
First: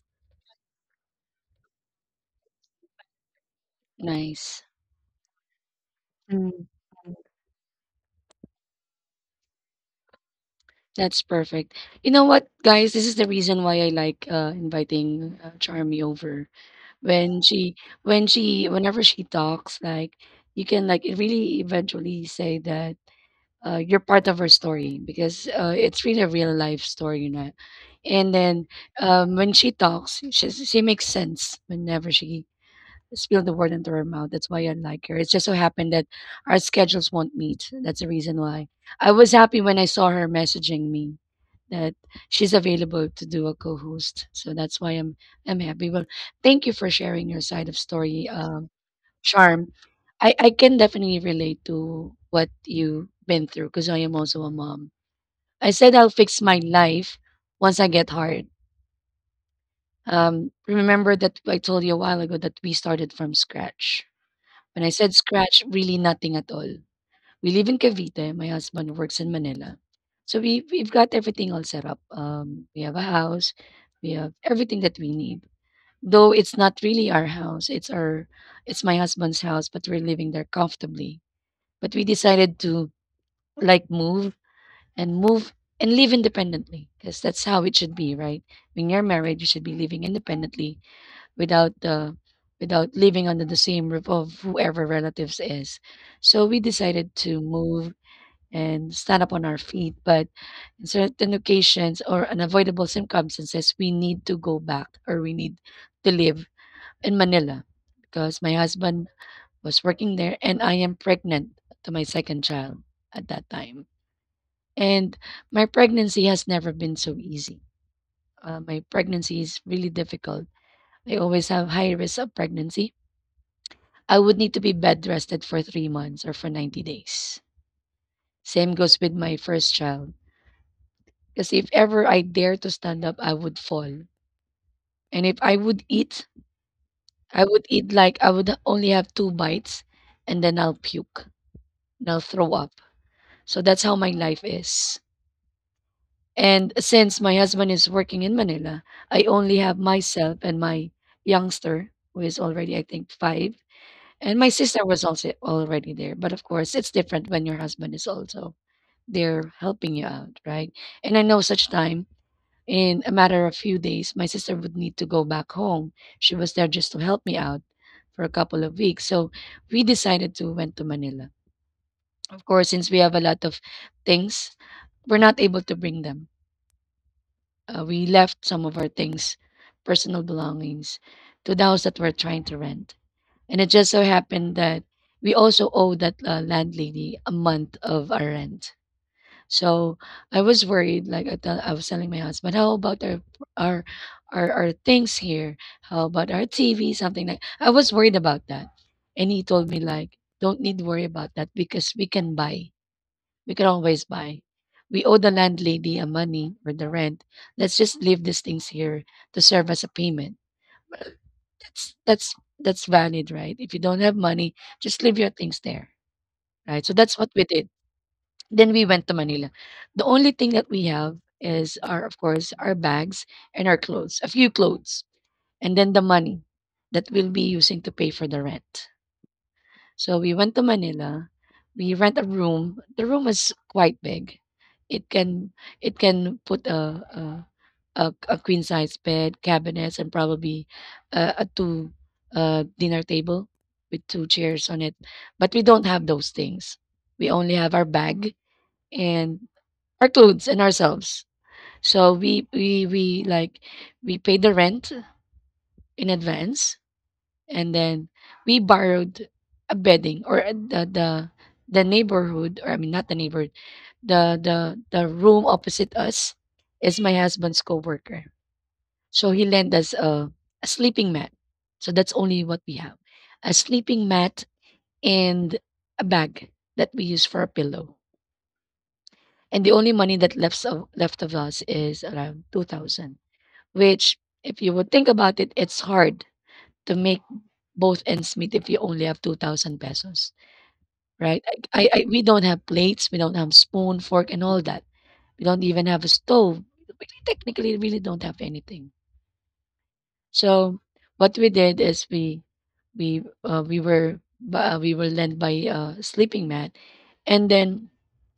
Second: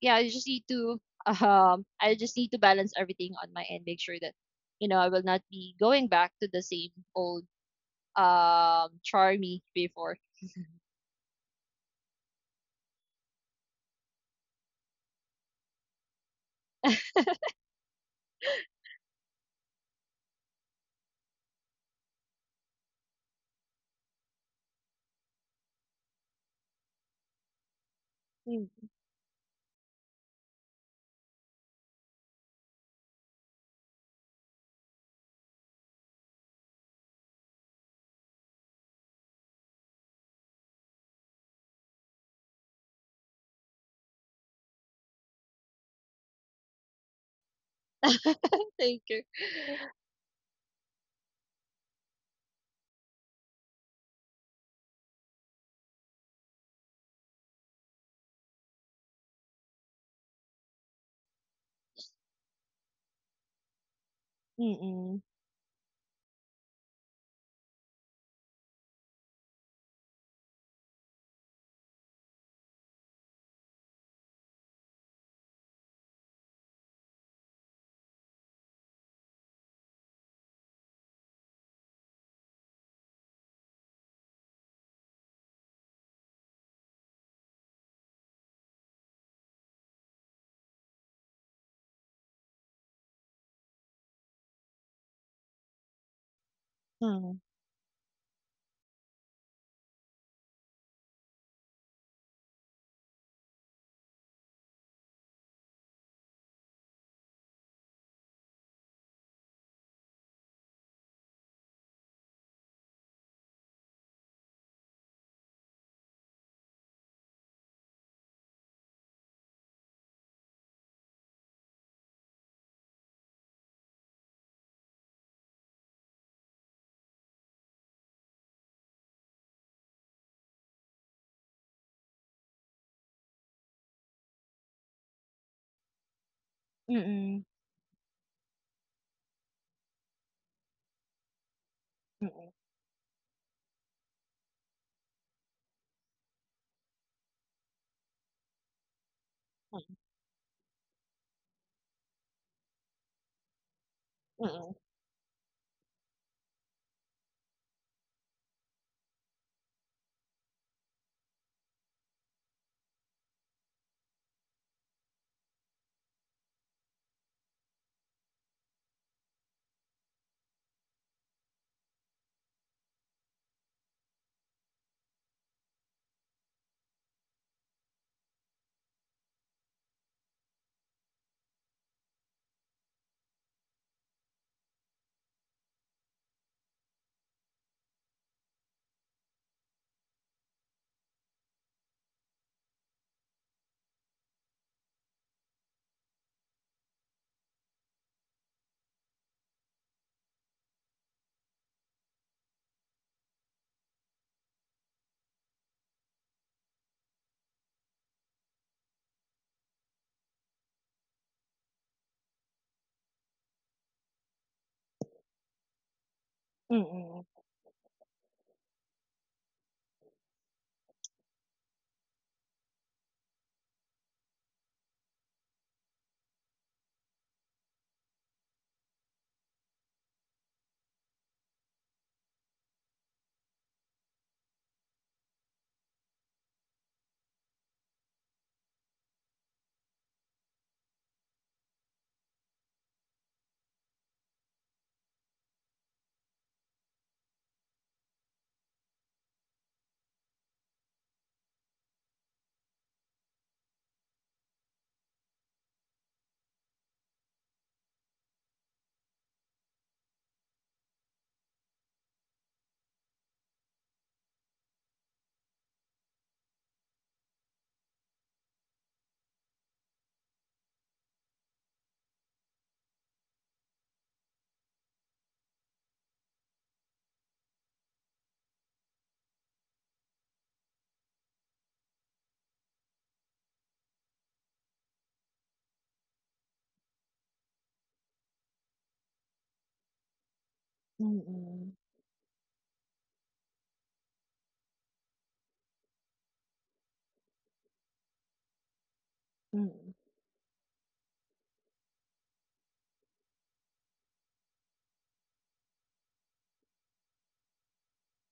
Speaker 2: yeah, I just need to I just need to balance everything on my end, make sure that
Speaker 1: nice.
Speaker 2: you know I will not be going back to the
Speaker 1: Mm,
Speaker 2: same old charmy before.
Speaker 1: that's perfect. You know what, guys? This is the reason why I like inviting Charmy over. When she, whenever she talks, like, you can, like, really eventually say that you're part of her story because it's really a real life story. And then
Speaker 2: Mm.
Speaker 1: when she talks, she makes sense whenever she spills the word into her mouth. That's why I like her. It just so happened that our schedules won't meet. That's the reason why. I was happy when I saw her messaging me that she's available to do a co-host. So that's why I'm happy. Well, thank you for sharing your side of story,
Speaker 2: Thank you.
Speaker 1: Charm. I can definitely relate to what you've been through because I am also a mom. I said I'll fix my life once I get hard. Remember that I told you a while ago that we started from scratch. When I said
Speaker 2: Mm-mm.
Speaker 1: scratch, really nothing at all. We live in Cavite. My husband works in Manila. So we've got everything all set up. We have a house. We have everything that we need. Though it's not really our house. It's my husband's house, but we're living there comfortably. But we decided to, like, move and move and live independently because that's how it should be, right? When you're married, you should be living independently without the, without living under the same roof of whoever relatives is. So we decided
Speaker 2: Mm.
Speaker 1: to move and stand up on our feet, but in certain occasions or unavoidable circumstances, we need to go back or we need to live in Manila because my husband was working there, and I am pregnant to my second child at that time. And my pregnancy has never been so easy. My pregnancy is really difficult. I always have high risk of pregnancy. I would need to be bed rested for 3 months or for 90 days. Same goes with my first child. Because if ever I dare to stand up, I would fall. And if I would eat, I
Speaker 2: Mm-mm.
Speaker 1: would eat like I would only have two bites and then I'll puke and I'll
Speaker 2: Mm-mm.
Speaker 1: throw up. So that's how my life is. And since my husband is working in Manila, I only have myself and my youngster, who is already, I think, five. And my
Speaker 2: Mm-mm.
Speaker 1: sister was also already there. But of course, it's different when your husband is also there helping you out, right? And I know such time, in a matter of few days, my sister would need to go back home. She was there just to help me out for a couple of weeks. So we decided to went to Manila. Of course, since we have a lot of things, we're not able to bring them. We left some of our things, personal belongings, to the house that we're trying to rent. And it just so happened that we also owe that landlady a month of our rent. So I was worried. Like I was telling my husband, how about our our things here? How about our TV? Something like I was worried about that, and he told me like, don't need to worry about that because we can buy. We can always buy. We owe the landlady a money for the rent. Let's just leave these things here to serve as a payment. That's that's that's valid, right? If you don't have money, just leave your things there, right? So that's
Speaker 2: Mm-mm.
Speaker 1: what we did. Then we went to Manila. The only thing that we have is our, of course, our bags and our clothes, a few clothes, and then the money that we'll be using to pay for the rent. So we went to Manila. We rent a room. The room is quite big. It can it can put a queen size bed, cabinets, and probably a two dinner table with two chairs on it. But we don't have those things. We only have our bag and our clothes and ourselves. So we like we pay the rent in advance and then we borrowed a bedding or the neighborhood, or I mean not the neighborhood, the room opposite us is my husband's coworker, so he lent us a sleeping mat. So that's only what we have, a sleeping mat and a bag that we use for a pillow. And the only money that left of us is around 2000, which if you would think about it it's hard to make both ends meet if you only have 2000 pesos, right?
Speaker 2: Mm-mm.
Speaker 1: I, we don't have plates, we don't have spoon, fork, and all that. We don't even have a stove. We technically really don't have anything.
Speaker 2: Mm-mm.
Speaker 1: So what we did is we were lent by a sleeping mat, and then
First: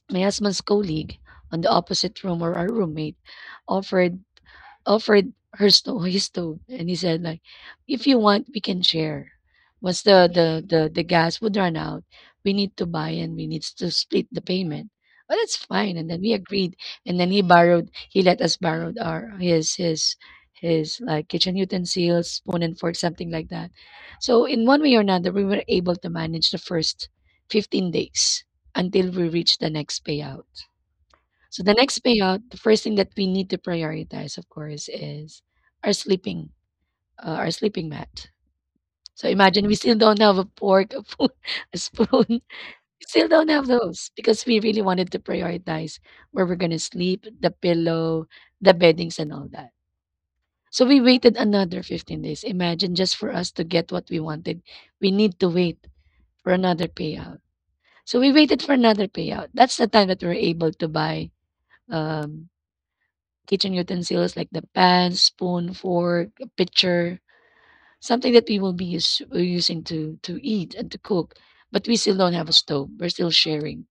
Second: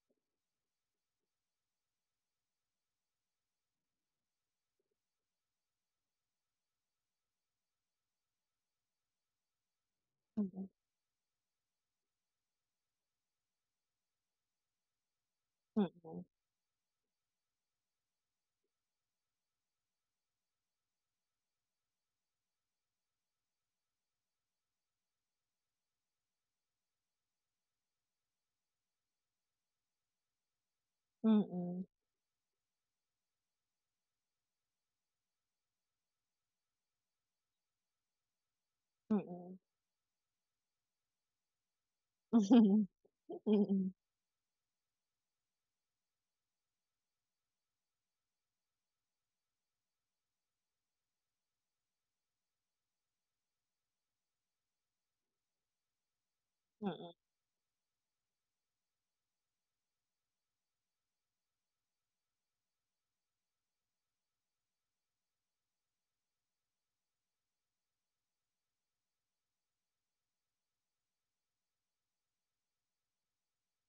Speaker 1: my husband's colleague on the opposite room or our roommate offered offered her stove, his stove, and he said like, "If you want, we can share. Once the gas would run out, we need to buy and we need to split the payment." Well, that's fine, and then we agreed, and then he let us borrow our his like kitchen utensils, spoon and fork, something like that. So in one way or another, we were able to manage the first 15 days until we reached the next payout. So the
Speaker 2: Mm-mm.
Speaker 1: next payout, the first thing that we need to prioritize, of course, is our sleeping, our sleeping mat. So
Speaker 2: Mm-mm.
Speaker 1: imagine we still don't have a fork, a spoon, a spoon.
Speaker 2: Mm-mm. Mm-mm.
Speaker 1: We still don't have
Speaker 2: Mm-mm.
Speaker 1: those because we really wanted to prioritize where we're gonna sleep, the pillow, the beddings, and all that. So we waited another 15 days. Imagine just for us to get what we wanted, we need to wait for another payout. So we waited for another payout. That's the time that we were able to buy um, kitchen utensils like the pan, spoon, fork, a pitcher, something that we will be using to eat and to cook. But we still don't have a stove. We're still sharing.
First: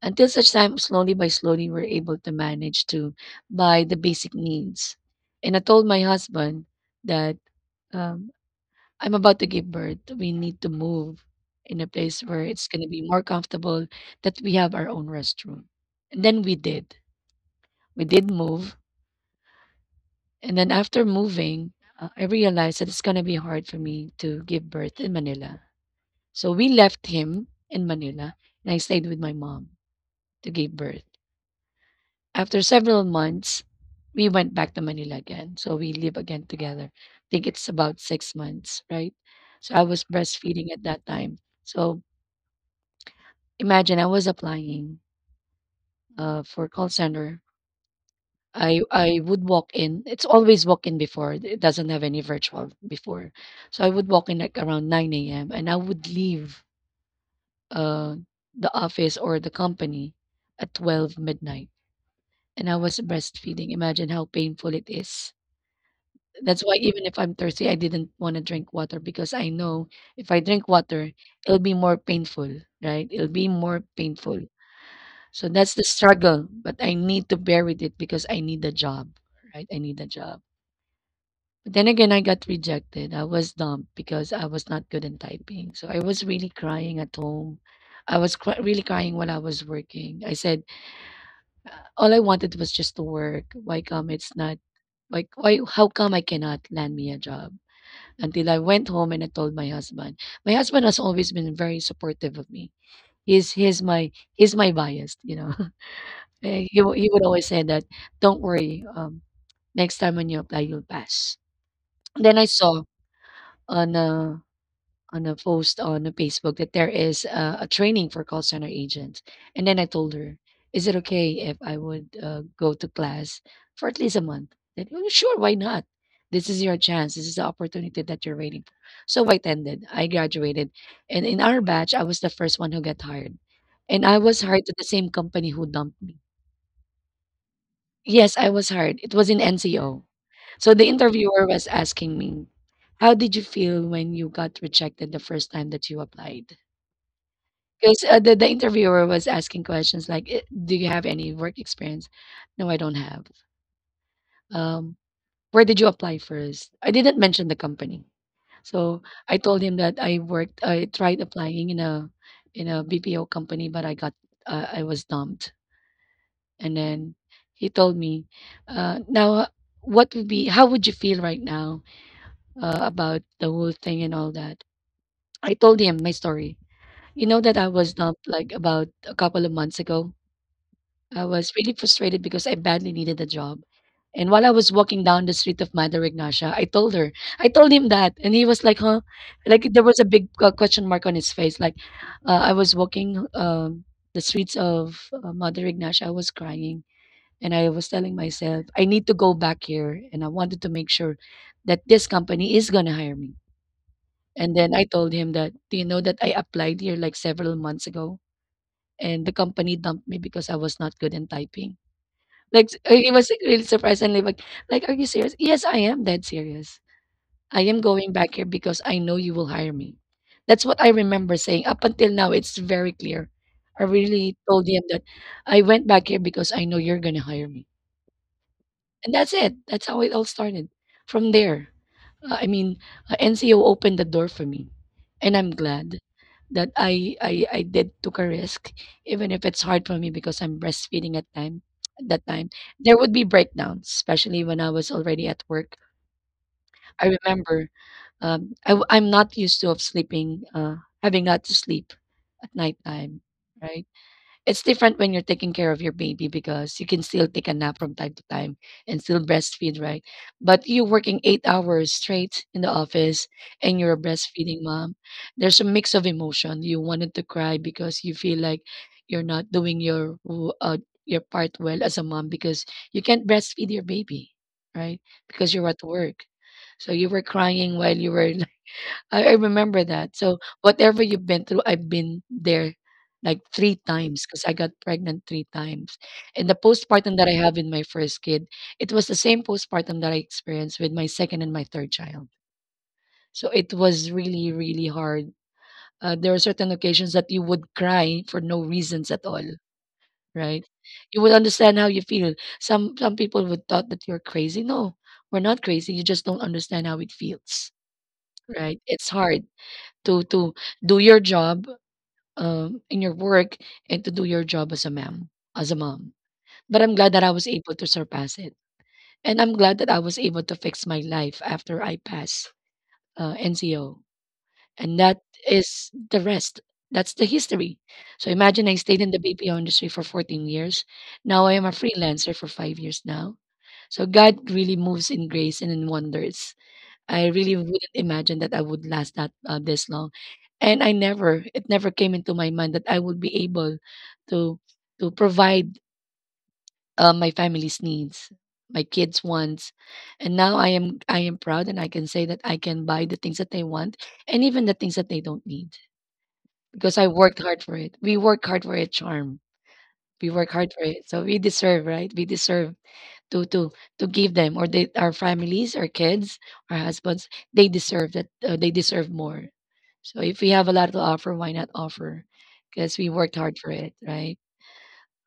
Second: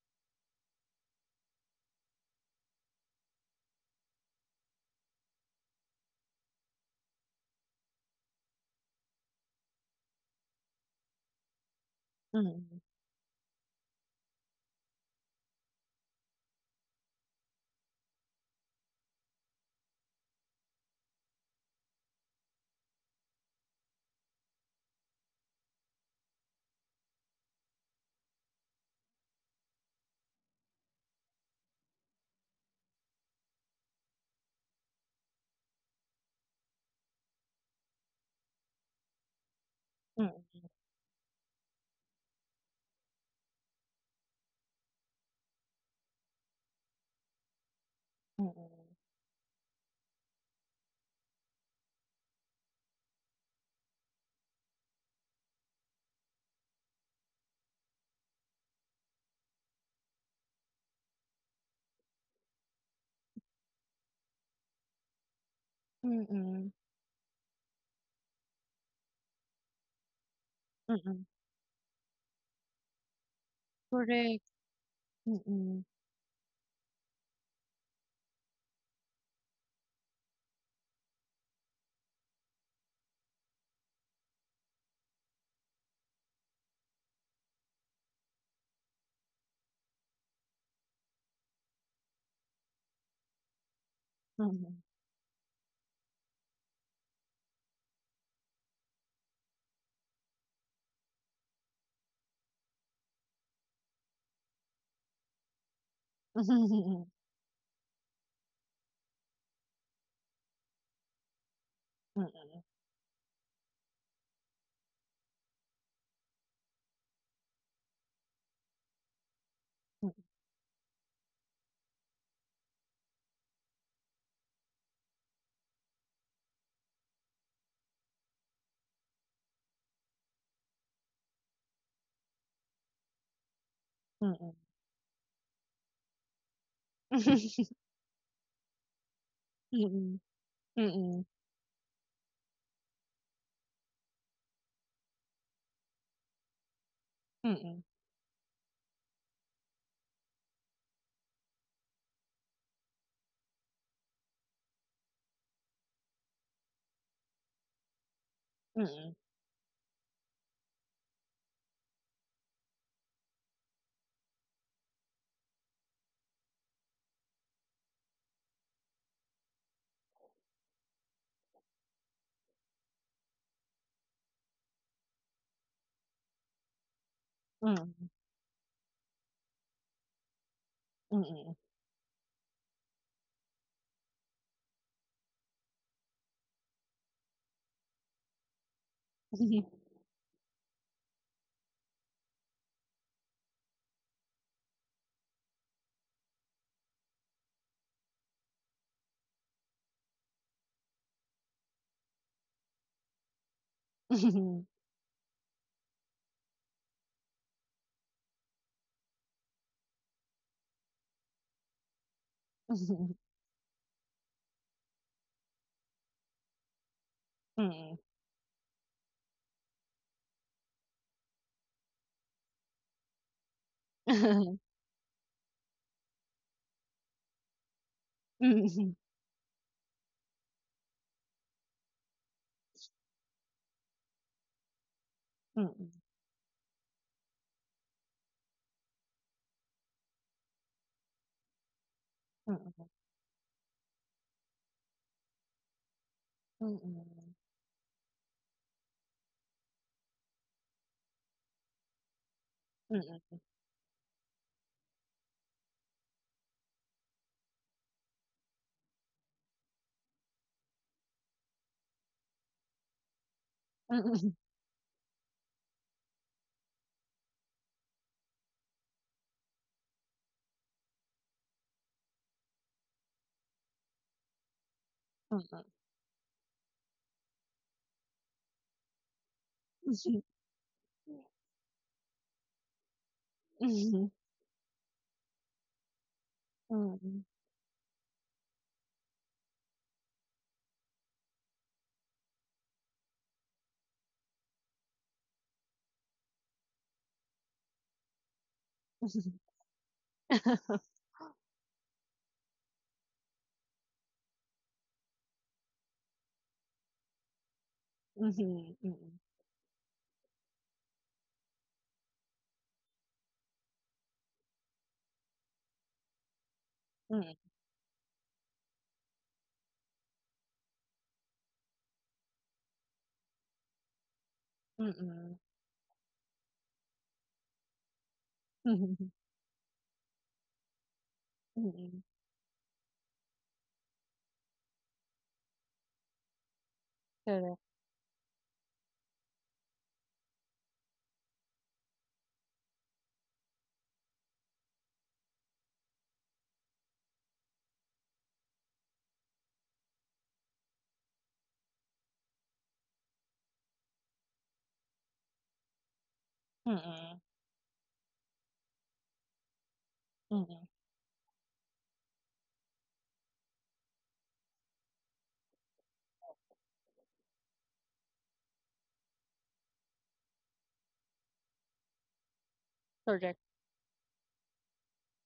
Speaker 1: Until such time, slowly by slowly, we're able to manage to buy the basic needs. And I told my husband that um, I'm about to give birth. We need to move in a place
Speaker 2: Mm-mm.
Speaker 1: where
Speaker 2: Mm-mm.
Speaker 1: it's
Speaker 2: Mm-mm.
Speaker 1: going to be more comfortable, that we have our own restroom. And then we did. We did move. And then after moving, I realized that it's gonna be hard for me to give birth in Manila. So we left him in Manila, and I stayed with my mom to give birth. After several months, we went back to Manila again. So we live again together. I think it's about 6 months, right? So I was breastfeeding at that time. So imagine I was applying for call center.
Speaker 2: Mm-mm.
Speaker 1: I would walk in. It's always walk in before. It doesn't have any virtual before. So I would walk in like around 9 a.m. and I would leave uh the office or the company at 12 midnight. And I was breastfeeding. Imagine how painful it is. That's
Speaker 2: Mm-mm.
Speaker 1: why even if I'm thirsty, I didn't want to drink water because I know if I drink water,
Speaker 2: Mm-mm.
Speaker 1: it'll be more painful, right? It'll be more painful.
Speaker 2: Correct.
Speaker 1: So that's
Speaker 2: Mm-mm.
Speaker 1: the struggle, but I need to bear with it because I need a job, right? I need a job. But then again, I got rejected. I was dumped because I was not good in typing. So I was really crying at home. I was really crying while I was working. I said, uh, all I wanted was just to work. Why come it's not?
Speaker 2: Mm-mm.
Speaker 1: Like, why? How come I cannot land me a job? Until I went home and I told my husband. My husband has always been very supportive of me. He's he's my he's my bias. You know, Eh, he would always say that. Don't worry. Next time when you apply, you'll pass. Then I saw on uh, on a post on a Facebook that there is a training for call center agents. And then I
Speaker 2: M
Speaker 1: told her, is it okay if I would go to class for at least a month? That, "Oh, sure, why not? This is your chance. This is the opportunity that you're waiting for." So I attended. I graduated. And in our batch, I was the first one who got hired. And I was
Speaker 2: mm.
Speaker 1: hired to the same company who dumped me. Yes, I was hired. It was in NCO.
Speaker 2: Mm,
Speaker 1: So the
Speaker 2: mm,
Speaker 1: interviewer was asking me, how did you feel when you got rejected the first time that you applied?
Speaker 2: mm,
Speaker 1: Because the interviewer was asking questions like, "Eh, do you have any work experience?" No, I don't have. Um, where did you apply first? I didn't mention the company, so
Speaker 2: mm,
Speaker 1: I told him that I worked. I tried applying in a BPO company, but I got I was dumped. And then he told me, "Now, what would be? How would you feel right now about the whole thing and all that?" I told him my story. You know that I was
Speaker 2: mm,
Speaker 1: dumped like about a couple of months ago. I was
Speaker 2: mm,
Speaker 1: really frustrated because I badly needed a job. And while I was walking down the street of Mother Ignacia, I told her, I told him that. And he was like, huh?
Speaker 2: mm.
Speaker 1: Like there was a big question mark on his face. Like I was walking the streets of Mother Ignacia, I was crying. And I was telling myself, I need to go back here. And I wanted to make sure that this company is going to hire me. And then I told him that, do you know that I applied here like several months ago? And the company dumped me because I was not good in typing. Like he was like, really surprised and like, are you serious? Yes, I am dead serious. I am
Speaker 2: Mhm,
Speaker 1: going back here because I know you will hire me. That's what I remember saying. Up until now, it's very clear. I really told him that I went back here because I know you're gonna hire me. And that's it. That's how it all started. From there, uh, I mean, NCO opened the door for me, and I'm
Speaker 2: mhm,
Speaker 1: glad that I did took a risk, even if it's hard for me because I'm breastfeeding at time. At that time,
Speaker 2: mhm.
Speaker 1: there would be breakdowns, especially when I was already at work. I
Speaker 2: Mhm,
Speaker 1: remember am not used to of sleeping, having not to sleep at nighttime,
Speaker 2: mhm,
Speaker 1: right? It's different when you're taking care of your baby because you can still take a nap from time to time and still breastfeed, right? But you working 8 hours straight in the office and you're a
Speaker 2: mhm,
Speaker 1: breastfeeding mom, there's a mix of emotion. You wanted to cry because you feel like you're not doing your your part well as a mom because you can't breastfeed your baby, right? Because
Speaker 2: mhm,
Speaker 1: you're at work. So you were crying while you were I remember that. So whatever you've been through, I've been there like three times because I got pregnant three times. And the postpartum that I have in my first kid, it was the same postpartum that I experienced with my second and my third child. So it was really, really hard. There are certain occasions that you would cry for no reasons at all, right? You would understand how you feel. Some people would thought that you're crazy. No, we're not crazy. You just don't understand how it feels,
Speaker 2: mhm, mhm, mhm. Mhm,
Speaker 1: right?
Speaker 2: mhm,
Speaker 1: It's
Speaker 2: mhm.
Speaker 1: hard to do your job in your work and to do your job as a mom as a mom but I'm glad that I was able to surpass it, and I'm glad that I was able to fix my life after I passed NCO.
Speaker 2: Mhm,
Speaker 1: And that
Speaker 2: mhm,
Speaker 1: is the rest, that's the history. So imagine I stayed
Speaker 2: mhm,
Speaker 1: in the BPO industry for 14 years. Now I am
Speaker 2: mhm,
Speaker 1: a
Speaker 2: mhm, mhm.
Speaker 1: freelancer for 5 years now. So God really moves in grace and in wonders. I really
Speaker 2: Correct.
Speaker 1: wouldn't imagine that I would last that this long, and I never it never came into my mind that I would be able to to provide my family's needs, my kids' wants, and now I am proud and I can say that I can buy the things that they want and even the things that they don't need because I
Speaker 2: Mhm,
Speaker 1: worked hard for it. We work hard for it, Charm. We work
Speaker 2: mhm.
Speaker 1: hard for it, so we deserve, right? We deserve to to to give them, or they, our families, our kids, our husbands, they deserve that, they deserve more. So if we have a lot to offer, why not offer, because we worked
Speaker 2: Correct.
Speaker 1: hard for it, right?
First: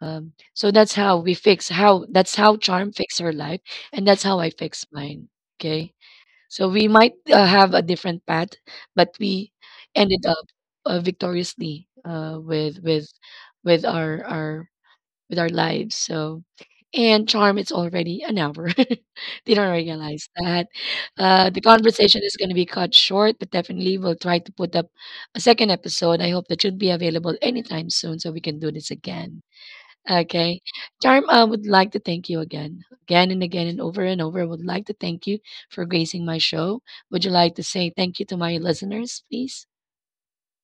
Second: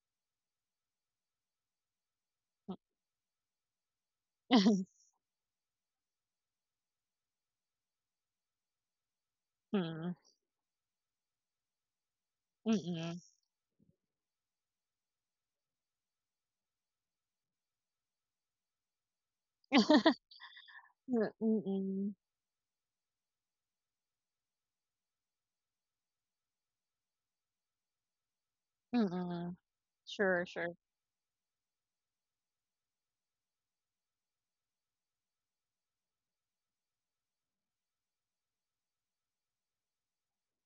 Speaker 1: So that's how Charm fix her life, and that's how I fix mine. Okay. So we might have a different path, but we
Speaker 2: Mhm,
Speaker 1: ended up victoriously
Speaker 2: mhm,
Speaker 1: with our with our lives. So, and Charm, it's already an hour. They don't realize that.
Speaker 2: mhm.
Speaker 1: The
Speaker 2: Mhm,
Speaker 1: conversation is going to be cut short, but definitely we'll try to put up a second episode. I hope that should be available anytime soon so we can do this
Speaker 2: mhm,
Speaker 1: again.
Speaker 2: mhm. Sure,
Speaker 1: Okay.
Speaker 2: sure.
Speaker 1: Charm, I would like to thank you again, again and again and over and over. I would like to thank you for gracing my show. Would you like to say thank you to my listeners, please?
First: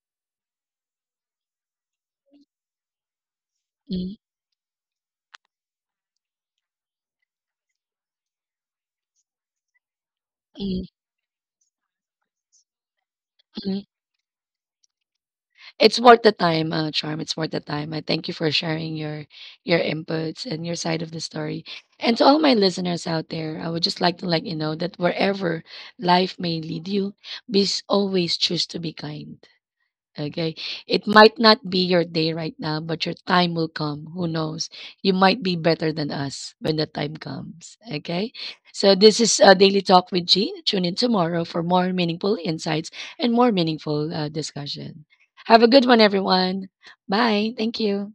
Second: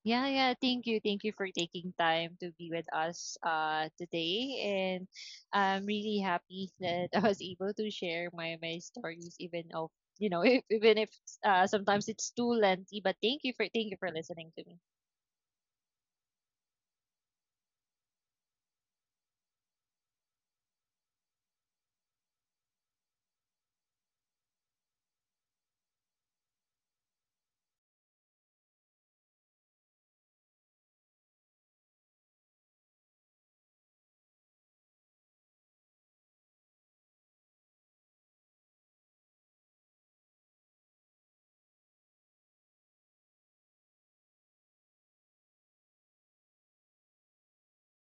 Speaker 2: Yeah, yeah. Thank you. Thank you for taking time to be with us
Speaker 1: Mm,
Speaker 2: today. And I'm really happy that I was able to share my stories, even of you know, if,
Speaker 1: mm,
Speaker 2: even if sometimes it's too lengthy, but thank you for,
Speaker 1: mm.
Speaker 2: thank you for listening to me.
Speaker 1: It's worth the time, Charm. It's worth the time. I thank you for sharing your inputs and your side of the story. And to all my listeners out there, I would just like to let you know that wherever life may lead you, please always choose to be kind. Okay. It might not be your day right now, but your time will come. Who knows? You might be better than us when the time comes. Okay. So this is a Daily Talk with Jean. Tune in tomorrow for more meaningful insights and more meaningful discussion. Have a good one, everyone. Bye. Thank you.